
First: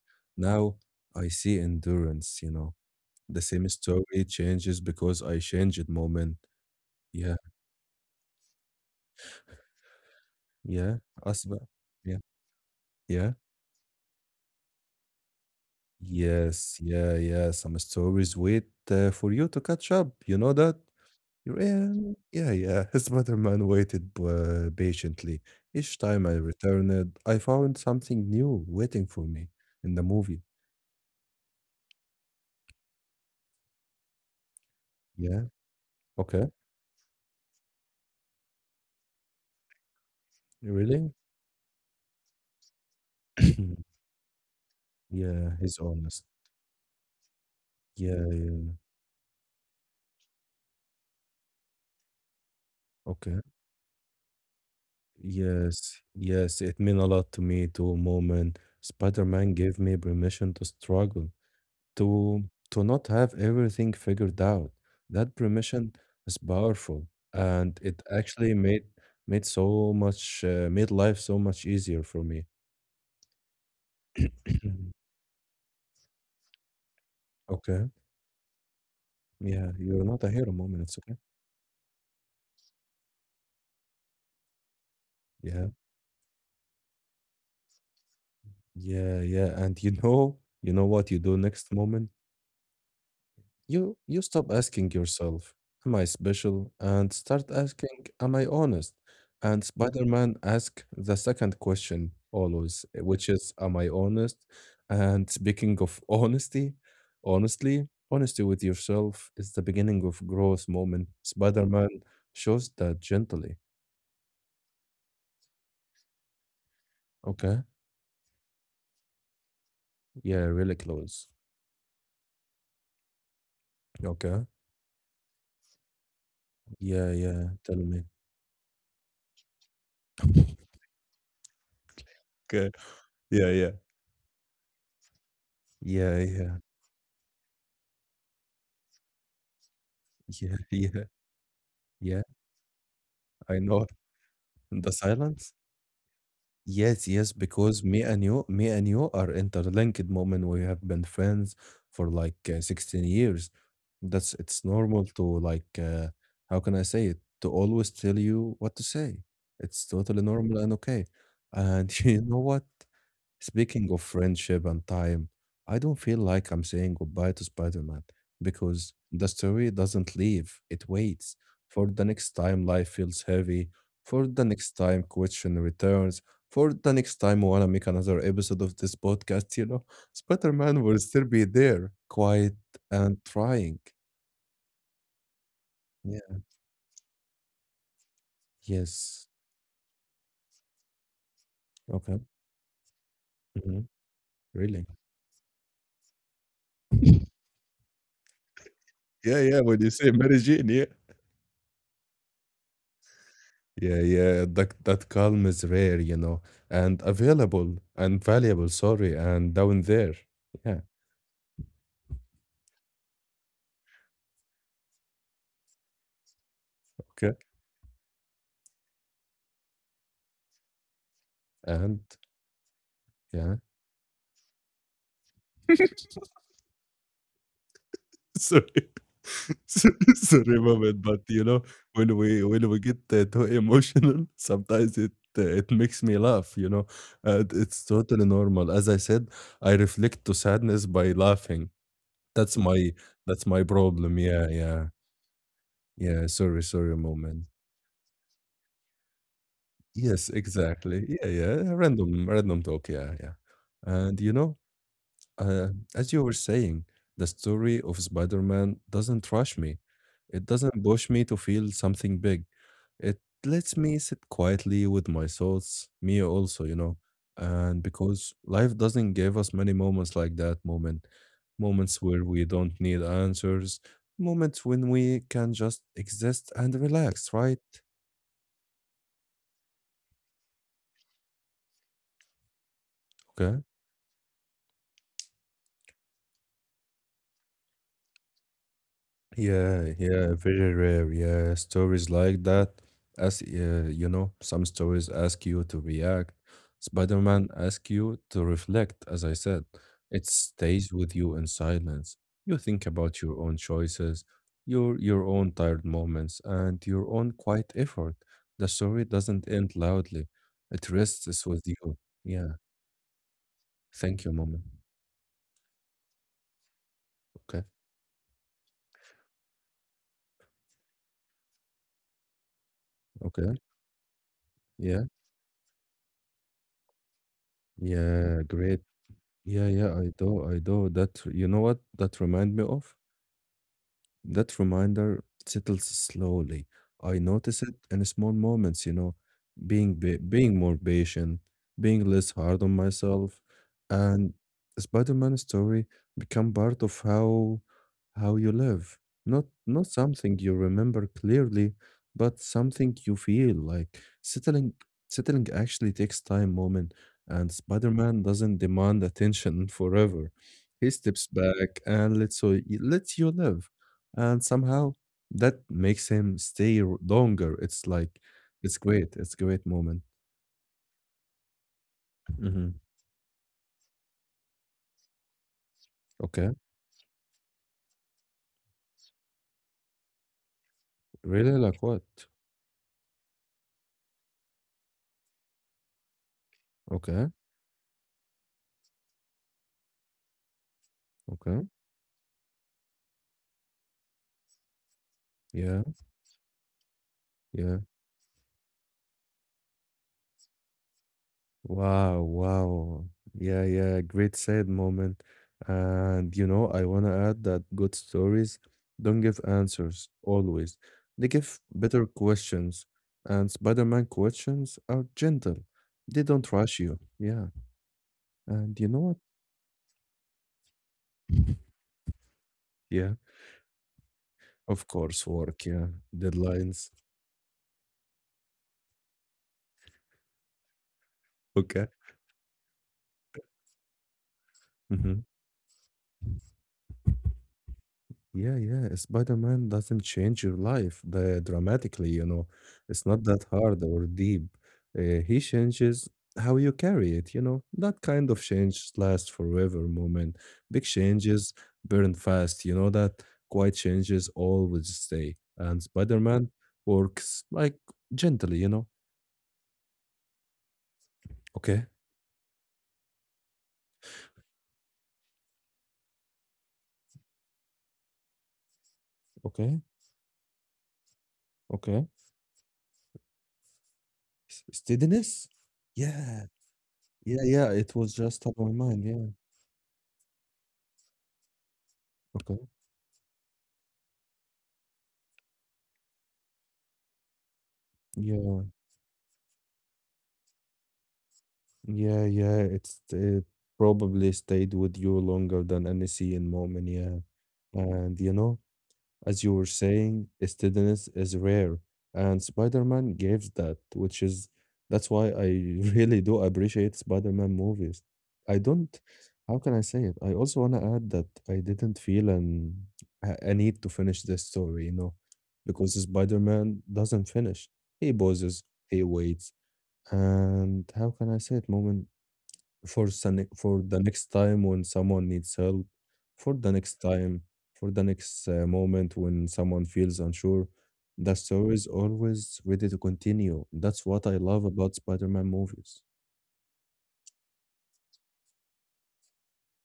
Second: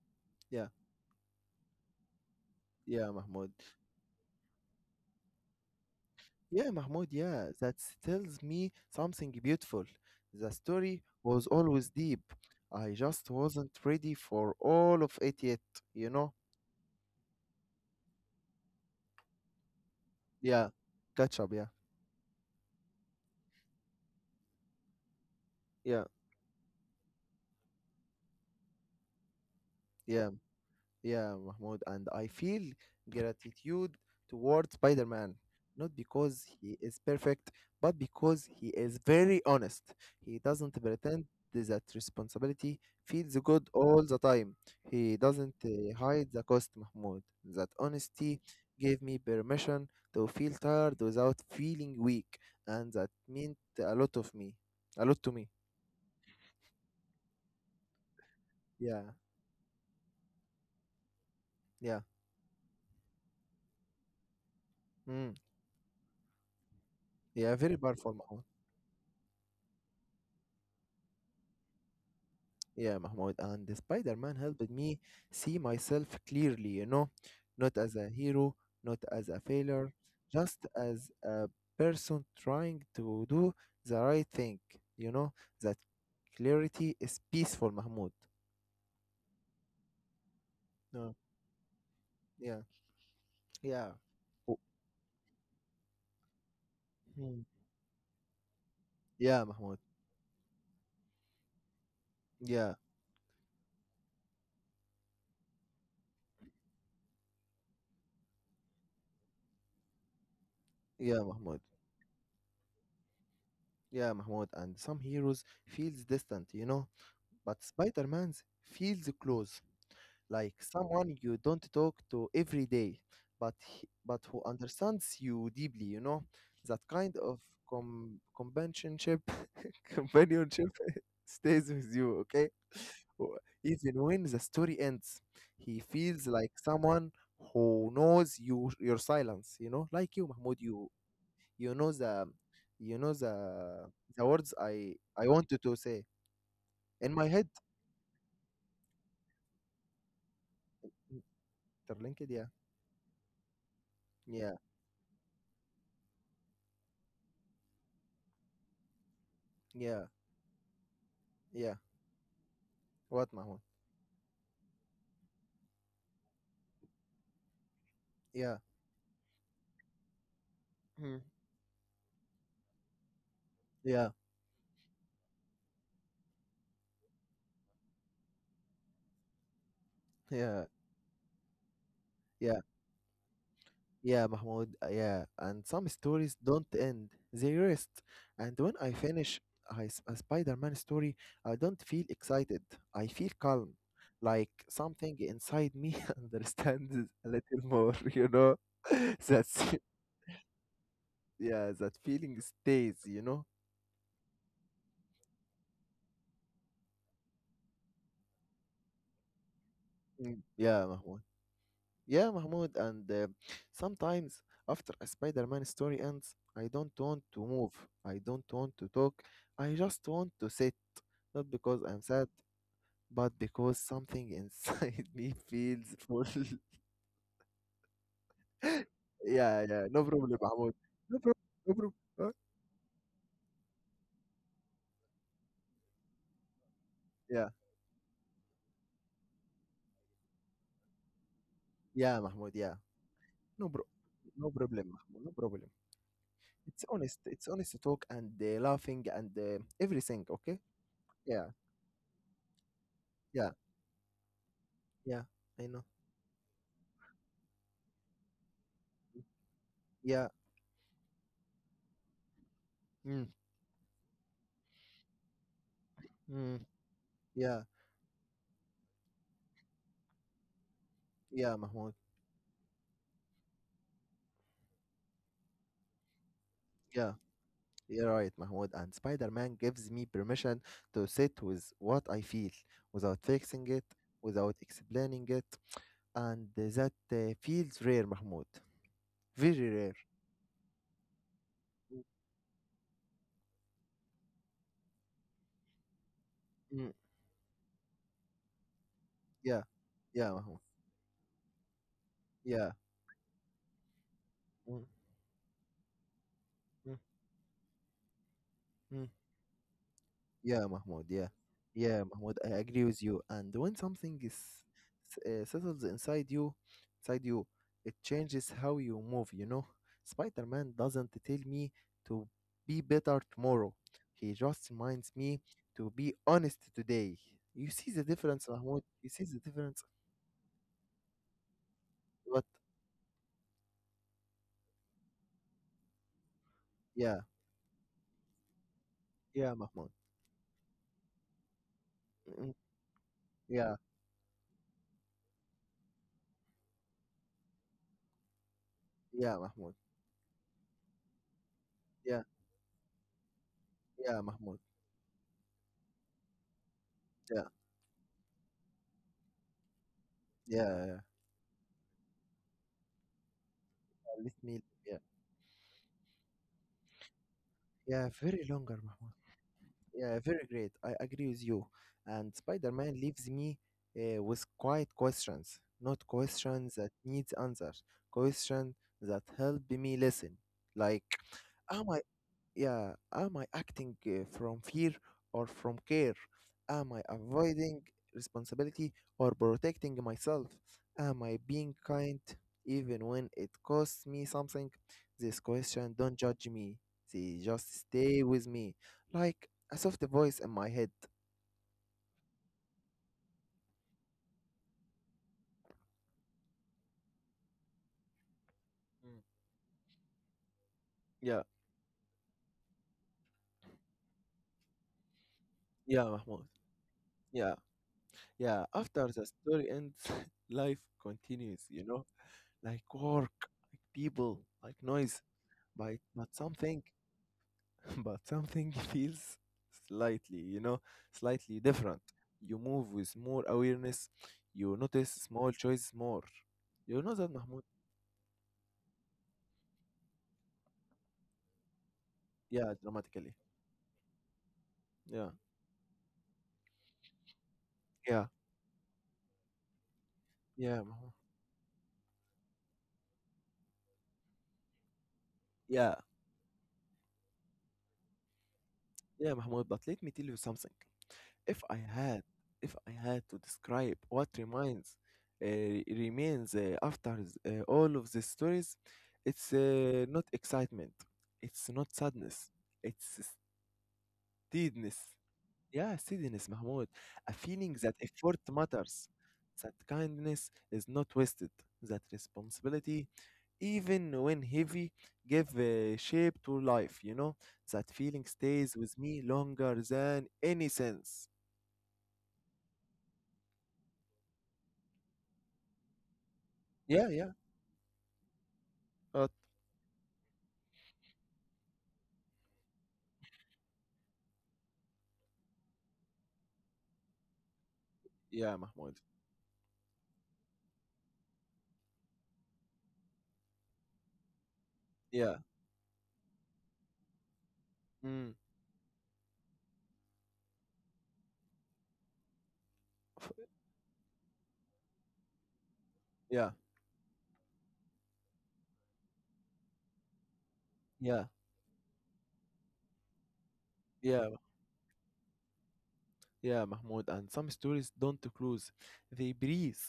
S1: yeah,
S2: Now, I see endurance.
S1: yeah,
S2: The
S1: Mahmoud.
S2: same story changes because I changed moment.
S1: Yeah, Mahmoud,
S2: Yeah,
S1: yeah, that tells me something beautiful. The
S2: yeah.
S1: story was
S2: Asba.
S1: always
S2: Yeah,
S1: deep. I just
S2: yeah.
S1: wasn't ready for all of it yet, you know?
S2: Yes, yeah, yeah. Some stories wait for you to catch up. You know
S1: Yeah,
S2: that?
S1: catch up, yeah,
S2: Yeah, yeah, yeah. His Spider-Man waited patiently. Each
S1: yeah,
S2: time I returned, I found something new waiting for me in the
S1: yeah.
S2: movie.
S1: Yeah, Mahmoud, and I feel gratitude towards Spider Man,
S2: Yeah,
S1: not because
S2: okay.
S1: he is perfect, but because he is very honest. He doesn't
S2: Really?
S1: pretend that responsibility feels good all the time. He doesn't
S2: Yeah, he's
S1: hide
S2: honest.
S1: the cost, Mahmoud. That
S2: Yeah,
S1: honesty
S2: yeah.
S1: gave me permission to feel tired without feeling weak, and that
S2: Okay.
S1: meant a lot of me. A lot to me.
S2: Yes, yes, it meant a lot to me too, moment.
S1: Yeah,
S2: Spider-Man gave me permission to struggle.
S1: yeah.
S2: to to not have everything figured out.
S1: Mm,
S2: That permission is powerful,
S1: yeah, very
S2: and it
S1: powerful, Mahmoud.
S2: actually made made so much made life so much easier for me.
S1: Yeah, Mahmoud, and the Spider-Man helped me see myself clearly, you know, not
S2: Okay.
S1: as a hero, not as a
S2: Yeah,
S1: failure,
S2: you're not a hero
S1: just
S2: moment. It's
S1: as
S2: okay.
S1: a person trying to do the right thing, you know,
S2: Yeah.
S1: that clarity is peaceful, Mahmoud.
S2: Yeah, yeah. And you know what
S1: No,
S2: you do next moment?
S1: yeah, yeah.
S2: You stop
S1: Oh,
S2: asking yourself, am I special? And
S1: hmm.
S2: start asking, am I honest?
S1: Yeah,
S2: And
S1: Mahmoud.
S2: Spider-Man asks the second question
S1: Yeah,
S2: always, which is, am I honest? And speaking of honesty, honestly, honesty with yourself is the beginning of growth moment.
S1: yeah, Mahmoud.
S2: Spider-Man shows that gently.
S1: Yeah, Mahmoud. And some heroes feels distant, you know, but
S2: Okay.
S1: Spider-Man's feels close.
S2: Yeah,
S1: Like
S2: really
S1: someone
S2: close.
S1: you don't talk to every day, but who
S2: Okay.
S1: understands you deeply. You know that kind
S2: Yeah,
S1: of
S2: yeah. Tell me.
S1: companionship companionship stays with you. Okay.
S2: Okay.
S1: Wh-
S2: Yeah, yeah.
S1: even when the story ends, he
S2: Yeah,
S1: feels like
S2: yeah.
S1: someone who knows you your silence. You know, like you, Mahmoud.
S2: Yeah,
S1: You
S2: yeah.
S1: you know the
S2: Yeah.
S1: you know
S2: I know.
S1: the words
S2: The
S1: I
S2: silence?
S1: wanted to say
S2: Yes,
S1: in my
S2: yes,
S1: head.
S2: because me and you are interlinked moment. We have been friends for
S1: Interlinked,
S2: like
S1: yeah,
S2: 16 years. That's
S1: yeah,
S2: it's normal to like how can I say it? To always tell you what to say. It's
S1: yeah,
S2: totally normal and okay.
S1: yeah.
S2: And you know what?
S1: What, Mahmoud?
S2: Speaking of friendship and time, I don't feel like I'm saying goodbye to Spider Man
S1: Yeah.
S2: because the story doesn't leave, it
S1: Mm.
S2: waits. For the next time life feels heavy,
S1: Yeah,
S2: for the next time question returns, for the next time we wanna make another episode of this podcast, you know, Spider
S1: yeah,
S2: Man will still be there, quiet
S1: yeah,
S2: and trying.
S1: yeah, Mahmoud. Yeah, and some stories
S2: Yeah.
S1: don't end, they rest. And when I
S2: Yes.
S1: finish a Spider Man story, I don't feel
S2: Okay.
S1: excited, I feel calm,
S2: Hmm.
S1: like
S2: Really?
S1: something inside me understands a little more, you know?
S2: Yeah,
S1: That's,
S2: yeah. When you say Mary Jane, yeah.
S1: yeah, that feeling stays, you know?
S2: Yeah, yeah, that calm is rare, you know, and available and valuable, sorry, and down there.
S1: Mm,
S2: Yeah,
S1: yeah, Mahmoud. Yeah, Mahmoud, and sometimes after a Spider-Man story ends, I don't want
S2: okay.
S1: to move. I don't want to talk. I just want to sit, not because I'm
S2: And
S1: sad, but
S2: yeah.
S1: because something inside me feels full.
S2: Sorry.
S1: Yeah, yeah, no problem,
S2: Sorry
S1: Mahmoud.
S2: moment,
S1: No
S2: but
S1: problem,
S2: you know,
S1: no problem.
S2: when
S1: Huh?
S2: we when we get too emotional, sometimes it it makes me laugh, you know.
S1: Yeah,
S2: And it's totally normal. As I said, I reflect to sadness by laughing.
S1: yeah, Mahmoud,
S2: That's
S1: yeah.
S2: my that's my
S1: No bro,
S2: problem. Yeah,
S1: no
S2: yeah.
S1: problem, Mahmoud, no problem.
S2: Yeah, sorry, sorry moment.
S1: It's honest to talk and laughing and everything,
S2: Yes,
S1: okay?
S2: exactly. Yeah,
S1: Yeah,
S2: yeah. Random, random talk. Yeah, yeah.
S1: yeah,
S2: And you know,
S1: yeah, I
S2: uh,
S1: know.
S2: as you were saying, the story of Spider-Man doesn't rush me.
S1: Yeah.
S2: It doesn't push me to feel something big. It
S1: Mm.
S2: lets me sit quietly with my thoughts, me
S1: Mm.
S2: also, you know.
S1: Yeah.
S2: And because life doesn't give us many moments like that moment,
S1: Yeah, Mahmoud.
S2: moments where we don't need answers, moments when we can just exist and
S1: Yeah,
S2: relax, right?
S1: you're right, Mahmoud. And Spider Man gives me permission to sit with what I feel without
S2: Okay.
S1: fixing it, without explaining it. And that feels rare, Mahmoud. Very rare.
S2: Yeah, yeah, very rare. Yeah,
S1: Mm,
S2: stories like that. As you know, some stories ask you to react.
S1: mm,
S2: Spider-Man asks you to reflect, as I
S1: yeah,
S2: said. It
S1: yeah, Mahmoud.
S2: stays with you in silence. You
S1: Yeah.
S2: think about your own choices,
S1: Mm,
S2: your own tired moments, and
S1: mm,
S2: your own quiet effort. The story
S1: mm.
S2: doesn't end loudly.
S1: Yeah,
S2: It
S1: Mahmoud. Yeah,
S2: rests with you.
S1: yeah, Mahmoud. I
S2: Yeah.
S1: agree with you. And when something
S2: Thank you,
S1: is
S2: Mama.
S1: settles inside you,
S2: Okay.
S1: it changes how you move. You know, Spider-Man doesn't tell me to be better
S2: Okay.
S1: tomorrow. He just
S2: Yeah.
S1: reminds me to be honest today. You see the
S2: Yeah.
S1: difference,
S2: Great.
S1: Mahmoud. You see the
S2: Yeah,
S1: difference.
S2: yeah, I do, I do. That you know what that
S1: But
S2: remind me of? That reminder settles slowly.
S1: yeah,
S2: I notice it in small moments, you know,
S1: yeah, Mahmoud.
S2: being more patient, being less
S1: Mm,
S2: hard on myself,
S1: yeah,
S2: and Spider-Man story become part of how you live.
S1: yeah,
S2: Not
S1: Mahmoud.
S2: not something you remember clearly,
S1: Yeah,
S2: but something you feel like
S1: yeah, Mahmoud.
S2: settling settling actually takes time, moment,
S1: Yeah,
S2: and Spider-Man doesn't demand attention forever.
S1: yeah. Yeah.
S2: He
S1: Yeah.
S2: steps back and lets you live
S1: Let
S2: and
S1: me. Yeah,
S2: somehow that makes him stay longer. It's
S1: yeah.
S2: like
S1: Very longer,
S2: it's
S1: Mahmoud.
S2: great. It's great moment.
S1: Yeah, very great. I agree with you. And
S2: Hmm.
S1: Spider-Man leaves me with quiet questions, not
S2: Okay,
S1: questions that needs answers, questions that help me listen. Like,
S2: really
S1: am
S2: like what?
S1: yeah, am I acting from fear or from care? Am I
S2: Okay,
S1: avoiding responsibility or protecting myself? Am I
S2: okay,
S1: being kind even when it costs me something? This
S2: yeah,
S1: question don't judge me. They
S2: yeah.
S1: just stay with me like a soft voice in my head.
S2: Wow, wow. Yeah, yeah. Great sad moment. And you know, I wanna add that good stories
S1: Mm.
S2: don't give answers always. They
S1: Yeah,
S2: give better questions. And Spider-Man questions are gentle.
S1: yeah,
S2: They
S1: Mahmoud.
S2: don't rush you. Yeah.
S1: Yeah, yeah.
S2: And you know
S1: After
S2: what?
S1: the story ends, life continues, you know, like
S2: Yeah.
S1: work, like people, like
S2: Of
S1: noise,
S2: course, work, yeah,
S1: but something.
S2: deadlines.
S1: But something feels slightly, you know, slightly
S2: Okay.
S1: different. You move with more awareness, you notice
S2: Hmm.
S1: small choices more. You know that, Mahmoud?
S2: Yeah, yeah. Spider-Man doesn't change your life the, dramatically, you know.
S1: Yeah,
S2: It's not
S1: dramatically.
S2: that hard or deep. Uh,
S1: Yeah,
S2: he changes how you carry it, you know. That
S1: yeah,
S2: kind of change lasts forever moment.
S1: yeah,
S2: Big
S1: Mahmoud.
S2: changes burn fast, you know that quiet changes always stay. And
S1: Yeah,
S2: Spider-Man works like gently, you know.
S1: yeah, Mahmoud. But let me tell you something. If I
S2: Okay,
S1: had, if I had to describe what remains, after all of these stories, it's
S2: okay,
S1: uh, not excitement, it's not
S2: okay.
S1: sadness, it's
S2: S-
S1: steadiness.
S2: Steadiness?
S1: Yeah, steadiness,
S2: Yeah,
S1: Mahmoud. A
S2: yeah,
S1: feeling
S2: yeah,
S1: that
S2: it was
S1: effort
S2: just on my
S1: matters,
S2: mind. Yeah.
S1: that kindness is not wasted, that
S2: Okay.
S1: responsibility, even when heavy, give shape to life, you know? That feeling
S2: Yeah.
S1: stays with me longer than any sense.
S2: Yeah, yeah. It probably stayed with you longer than any scene moment.
S1: Yeah,
S2: Yeah.
S1: yeah.
S2: And you know,
S1: But
S2: as you were saying, steadiness is rare, and Spider-Man gives that, which is that's why I really do appreciate Spider-Man movies.
S1: yeah,
S2: I don't,
S1: Mahmoud.
S2: how can I say it? I also want to add that I didn't feel an a need to finish this story, you know,
S1: Yeah.
S2: because Spider-Man doesn't finish. He
S1: Mm.
S2: pauses, he waits, and how can I say it, moment?
S1: F-
S2: For the next time when someone needs help,
S1: yeah,
S2: for the next time, for the next moment when someone feels unsure.
S1: yeah,
S2: The story is always ready to continue. That's what
S1: yeah.
S2: I love about Spider-Man movies.
S1: Yeah, Mahmoud, and some stories don't close, they breathe.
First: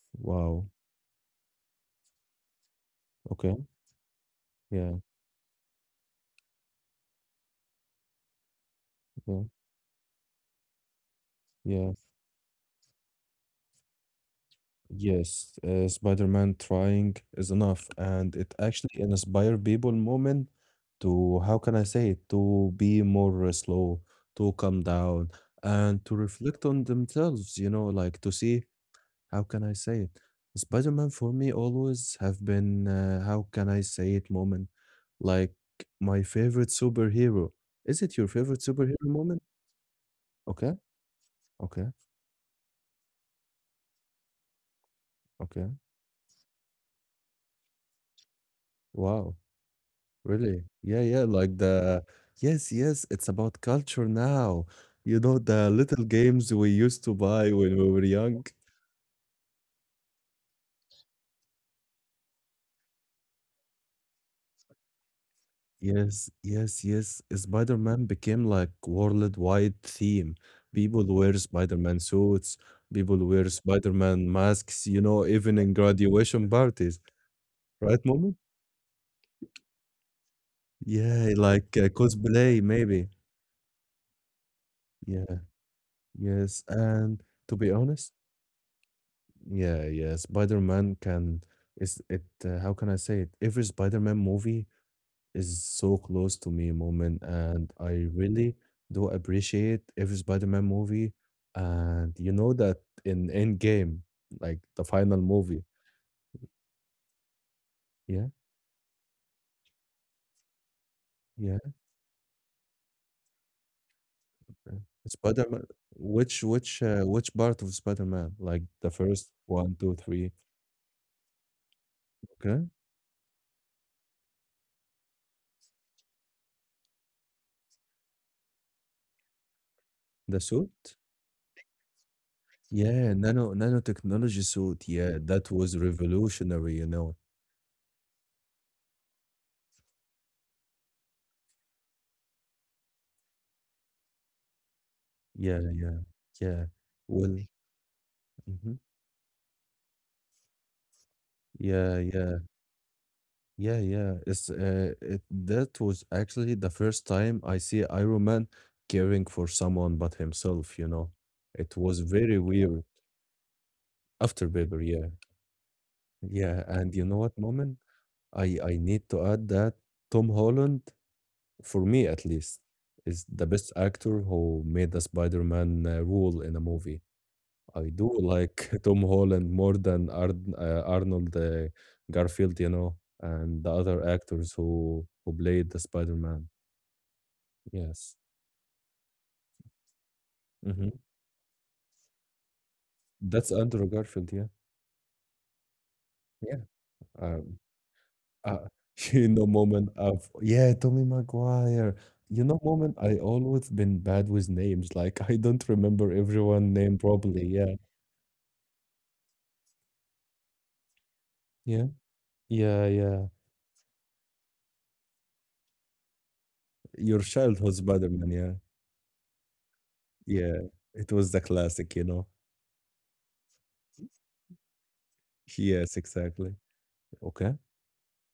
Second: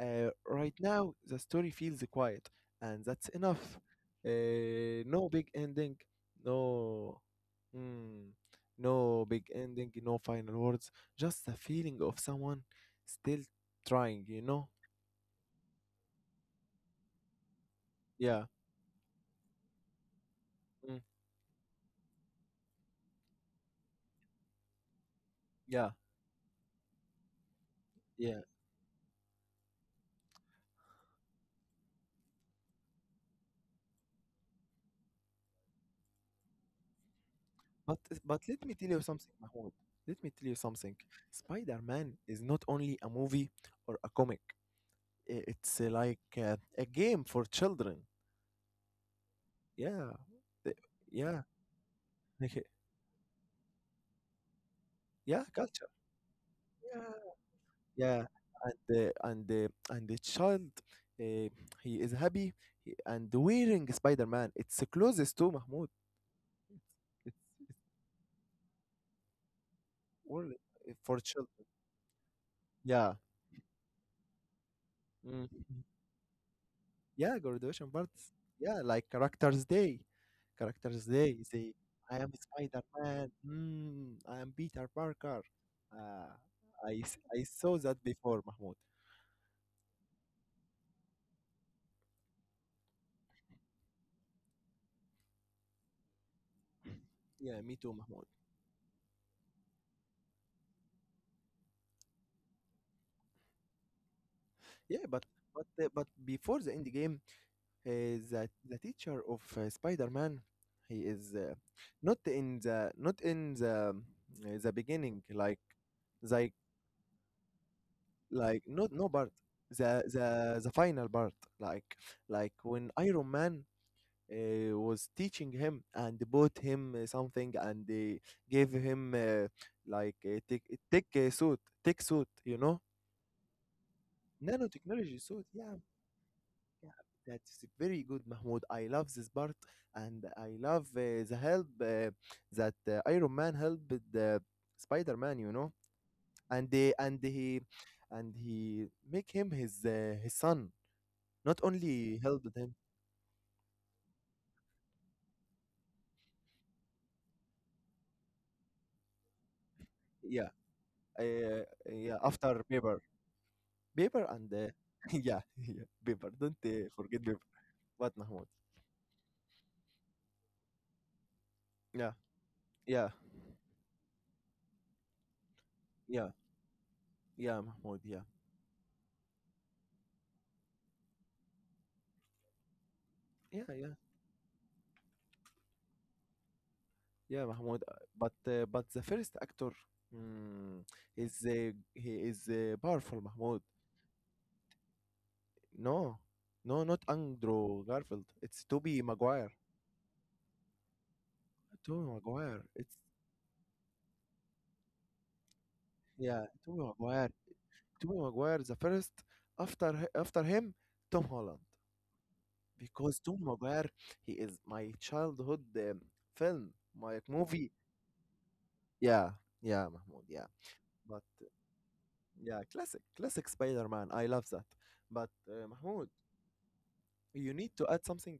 S2: Wow.
S1: Right now, the story feels quiet, and that's
S2: Okay.
S1: enough.
S2: Yeah.
S1: No big ending, no, mm, no
S2: Yeah.
S1: big ending, no final words, just the
S2: Yeah.
S1: feeling of someone still trying, you know?
S2: Yes, Spider-Man trying is enough, and
S1: Yeah,
S2: it actually inspire people moment
S1: mm,
S2: to, how can I say it, to be more slow, to calm down,
S1: yeah,
S2: and to reflect on themselves, you know, like to
S1: yeah.
S2: see, how can I say it? Spider-Man for me always have been, how can I say it, moment, like my favorite superhero.
S1: But
S2: Is it your
S1: but
S2: favorite
S1: let me tell
S2: superhero
S1: you something,
S2: moment?
S1: Mahmoud. Let me tell you
S2: Okay,
S1: something.
S2: okay,
S1: Spider-Man is not only a movie or a comic. I-
S2: okay.
S1: it's like a game for children.
S2: Wow.
S1: Yeah,
S2: Really?
S1: the-
S2: Yeah, yeah,
S1: yeah,
S2: like the
S1: like,
S2: yes, yes, it's about culture now. You know,
S1: yeah,
S2: the
S1: culture.
S2: little games we used
S1: Yeah,
S2: to buy when we were
S1: yeah,
S2: young.
S1: and uh, and uh, and the child, uh, he is happy and wearing Spider-Man. It's the closest to Mahmoud.
S2: Yes, yes,
S1: It's,
S2: yes.
S1: it's
S2: Spider-Man became like worldwide theme.
S1: world
S2: People
S1: for
S2: wear
S1: children.
S2: Spider-Man suits,
S1: Yeah.
S2: people wear Spider-Man masks, you know,
S1: Mm.
S2: even in graduation parties,
S1: Yeah, graduation
S2: right,
S1: parties.
S2: Momo?
S1: Yeah, like Characters Day. Characters
S2: Yeah,
S1: Day. They,
S2: like
S1: I am
S2: cosplay, maybe.
S1: Spider-Man. Mm, I am Peter
S2: Yeah,
S1: Parker. Uh,
S2: yes. And
S1: I
S2: to be
S1: saw that
S2: honest,
S1: before, Mahmoud.
S2: yeah, yeah. Spider-Man can is it how can I say it? Every Spider-Man movie is so close to me moment
S1: Yeah,
S2: and
S1: me too,
S2: I
S1: Mahmoud.
S2: really do appreciate every Spider-Man movie and you know that in Endgame, like the
S1: Yeah,
S2: final
S1: but
S2: movie.
S1: but uh, but before the end game,
S2: Yeah,
S1: the teacher of Spider-Man, he is
S2: yeah,
S1: not in the not in the
S2: yeah.
S1: beginning like
S2: Spider-Man
S1: they
S2: which part of Spider-Man?
S1: like
S2: Like
S1: not
S2: the
S1: no part
S2: first one, two,
S1: the
S2: three.
S1: the the final part like like
S2: Okay.
S1: when iron man was teaching him and bought him something and they gave him like a
S2: The
S1: thick
S2: suit?
S1: thick suit thick suit you know
S2: Yeah, nanotechnology suit.
S1: nanotechnology
S2: Yeah,
S1: suit
S2: that
S1: yeah
S2: was revolutionary, you
S1: yeah
S2: know.
S1: that's very good Mahmoud, I love this part and I love the help that iron man helped the spider-man you
S2: Yeah,
S1: know
S2: yeah, yeah.
S1: and they and
S2: Well,
S1: he and
S2: mhm.
S1: he make him his son. Not only
S2: Yeah, yeah,
S1: helped him,
S2: yeah, yeah. It that was actually the first time I see Iron Man caring for someone but
S1: yeah,
S2: himself, you know. It was
S1: yeah.
S2: very
S1: After
S2: weird
S1: Bieber, Bieber
S2: after
S1: and
S2: Paper, yeah.
S1: yeah, yeah, Bieber. Don't
S2: Yeah, and you know
S1: forget
S2: what,
S1: Bieber.
S2: Moment?
S1: What, Mahmoud?
S2: I need to add that Tom Holland, for me
S1: Yeah,
S2: at least,
S1: yeah,
S2: is the best actor who made the Spider-Man
S1: yeah,
S2: role in a movie.
S1: yeah,
S2: I
S1: Mahmoud.
S2: do
S1: Yeah,
S2: like Tom Holland more than Arnold Garfield, you know,
S1: yeah,
S2: and the
S1: yeah,
S2: other actors who played the Spider-Man.
S1: yeah, Mahmoud. uh,
S2: Yes.
S1: But uh, but the first actor, mm,
S2: Hmm.
S1: is he is powerful,
S2: That's
S1: Mahmoud.
S2: Andrew Garfield, yeah.
S1: No,
S2: Yeah.
S1: no, not
S2: Um,
S1: Andrew Garfield. It's
S2: uh,
S1: Toby
S2: you know,
S1: Maguire.
S2: moment of yeah, Tommy Maguire.
S1: Toby
S2: You know,
S1: Maguire. It's
S2: moment I always been bad with names. Like I don't remember
S1: yeah,
S2: everyone
S1: Toby
S2: name
S1: Maguire.
S2: properly. Yeah.
S1: Toby Maguire. The first after him, Tom Holland.
S2: Yeah. Yeah,
S1: Because
S2: yeah.
S1: Tom Maguire, he is my childhood film, my
S2: Your
S1: movie.
S2: childhood Spider-Man, yeah.
S1: Yeah, yeah, Mahmoud, yeah.
S2: Yeah. It
S1: But
S2: was the classic, you know.
S1: yeah, classic, classic Spider-Man. I love that. But
S2: Yes,
S1: Mahmoud,
S2: exactly.
S1: you
S2: Okay.
S1: need to add something.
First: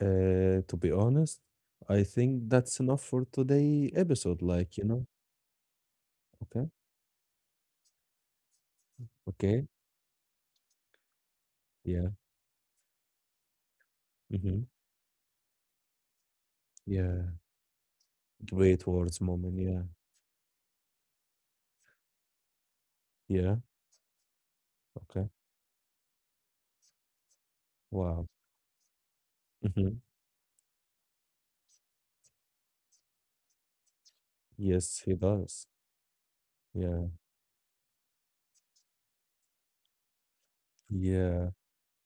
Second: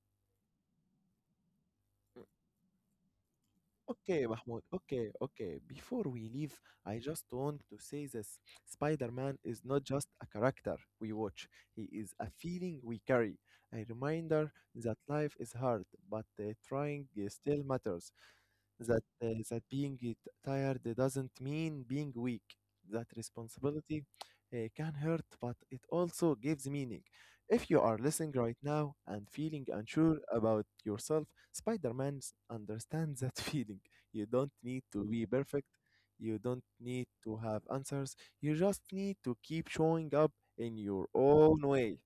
S2: To be honest, I think that's enough for today
S1: Okay,
S2: episode.
S1: Mahmoud.
S2: Like, you know,
S1: Okay, okay. Before we leave,
S2: okay,
S1: I just want to say this. Spider-Man is
S2: okay,
S1: not just a character we watch. He
S2: yeah,
S1: is a feeling we carry, a reminder
S2: mm-hmm,
S1: that life is hard, but uh, trying
S2: yeah.
S1: uh, still matters.
S2: Great
S1: that
S2: words,
S1: uh,
S2: moment.
S1: that
S2: Yeah,
S1: being t- tired doesn't mean being weak. That
S2: yeah,
S1: responsibility can hurt,
S2: okay.
S1: but it also gives meaning. If you are
S2: Wow.
S1: listening right now and feeling
S2: Mm-hmm.
S1: unsure about yourself, Spider-Man understands that feeling. You don't need
S2: Yes,
S1: to
S2: he
S1: be
S2: does.
S1: perfect. You don't
S2: Yeah,
S1: need to have answers. You just need to keep showing up in your
S2: yeah.
S1: own way.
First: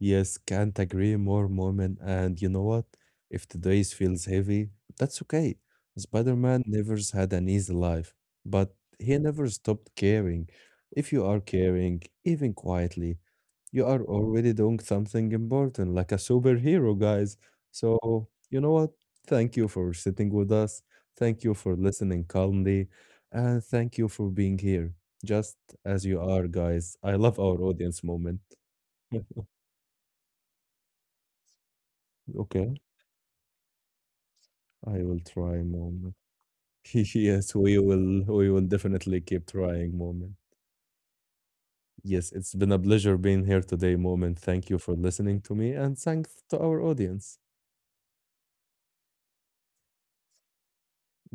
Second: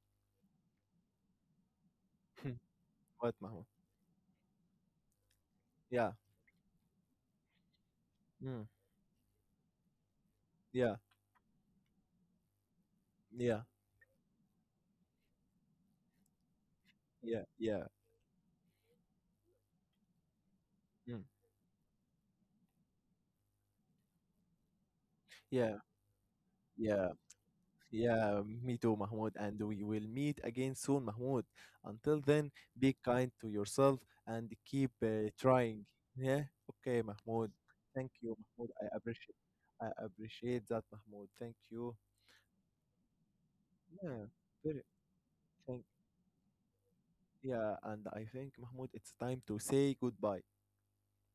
S2: Yes, can't agree more, Moment. And you know what?
S1: What,
S2: If
S1: Mahmoud?
S2: today's feels heavy, that's okay.
S1: Yeah.
S2: Spider-Man never's had an easy life,
S1: Mm.
S2: but he never stopped caring.
S1: Yeah.
S2: If you are caring, even quietly,
S1: Yeah.
S2: you are already doing something important, like a superhero, guys.
S1: Yeah. Yeah.
S2: So, you know what? Thank you for sitting with us.
S1: Mm.
S2: Thank you for listening calmly. And thank you for being here, just
S1: Yeah.
S2: as you are, guys.
S1: Yeah.
S2: I love our audience moment.
S1: Yeah, me too, Mahmoud. And we will meet again soon, Mahmoud. Until then,
S2: Okay.
S1: be kind to yourself and keep
S2: I will try,
S1: trying.
S2: Moment.
S1: Yeah. Okay, Mahmoud.
S2: Yes,
S1: Thank you,
S2: we will
S1: Mahmoud. I
S2: definitely
S1: appreciate.
S2: keep
S1: I
S2: trying, Moment.
S1: appreciate that, Mahmoud. Thank you.
S2: Yes, it's been a pleasure being here today,
S1: Yeah.
S2: Moment. Thank you
S1: Very.
S2: for listening to me
S1: Thank.
S2: and thanks to our audience.
S1: Yeah. And I think, Mahmoud, it's time to say goodbye.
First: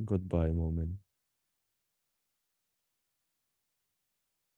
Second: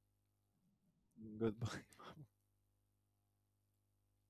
S2: Goodbye, Moment.
S1: Goodbye.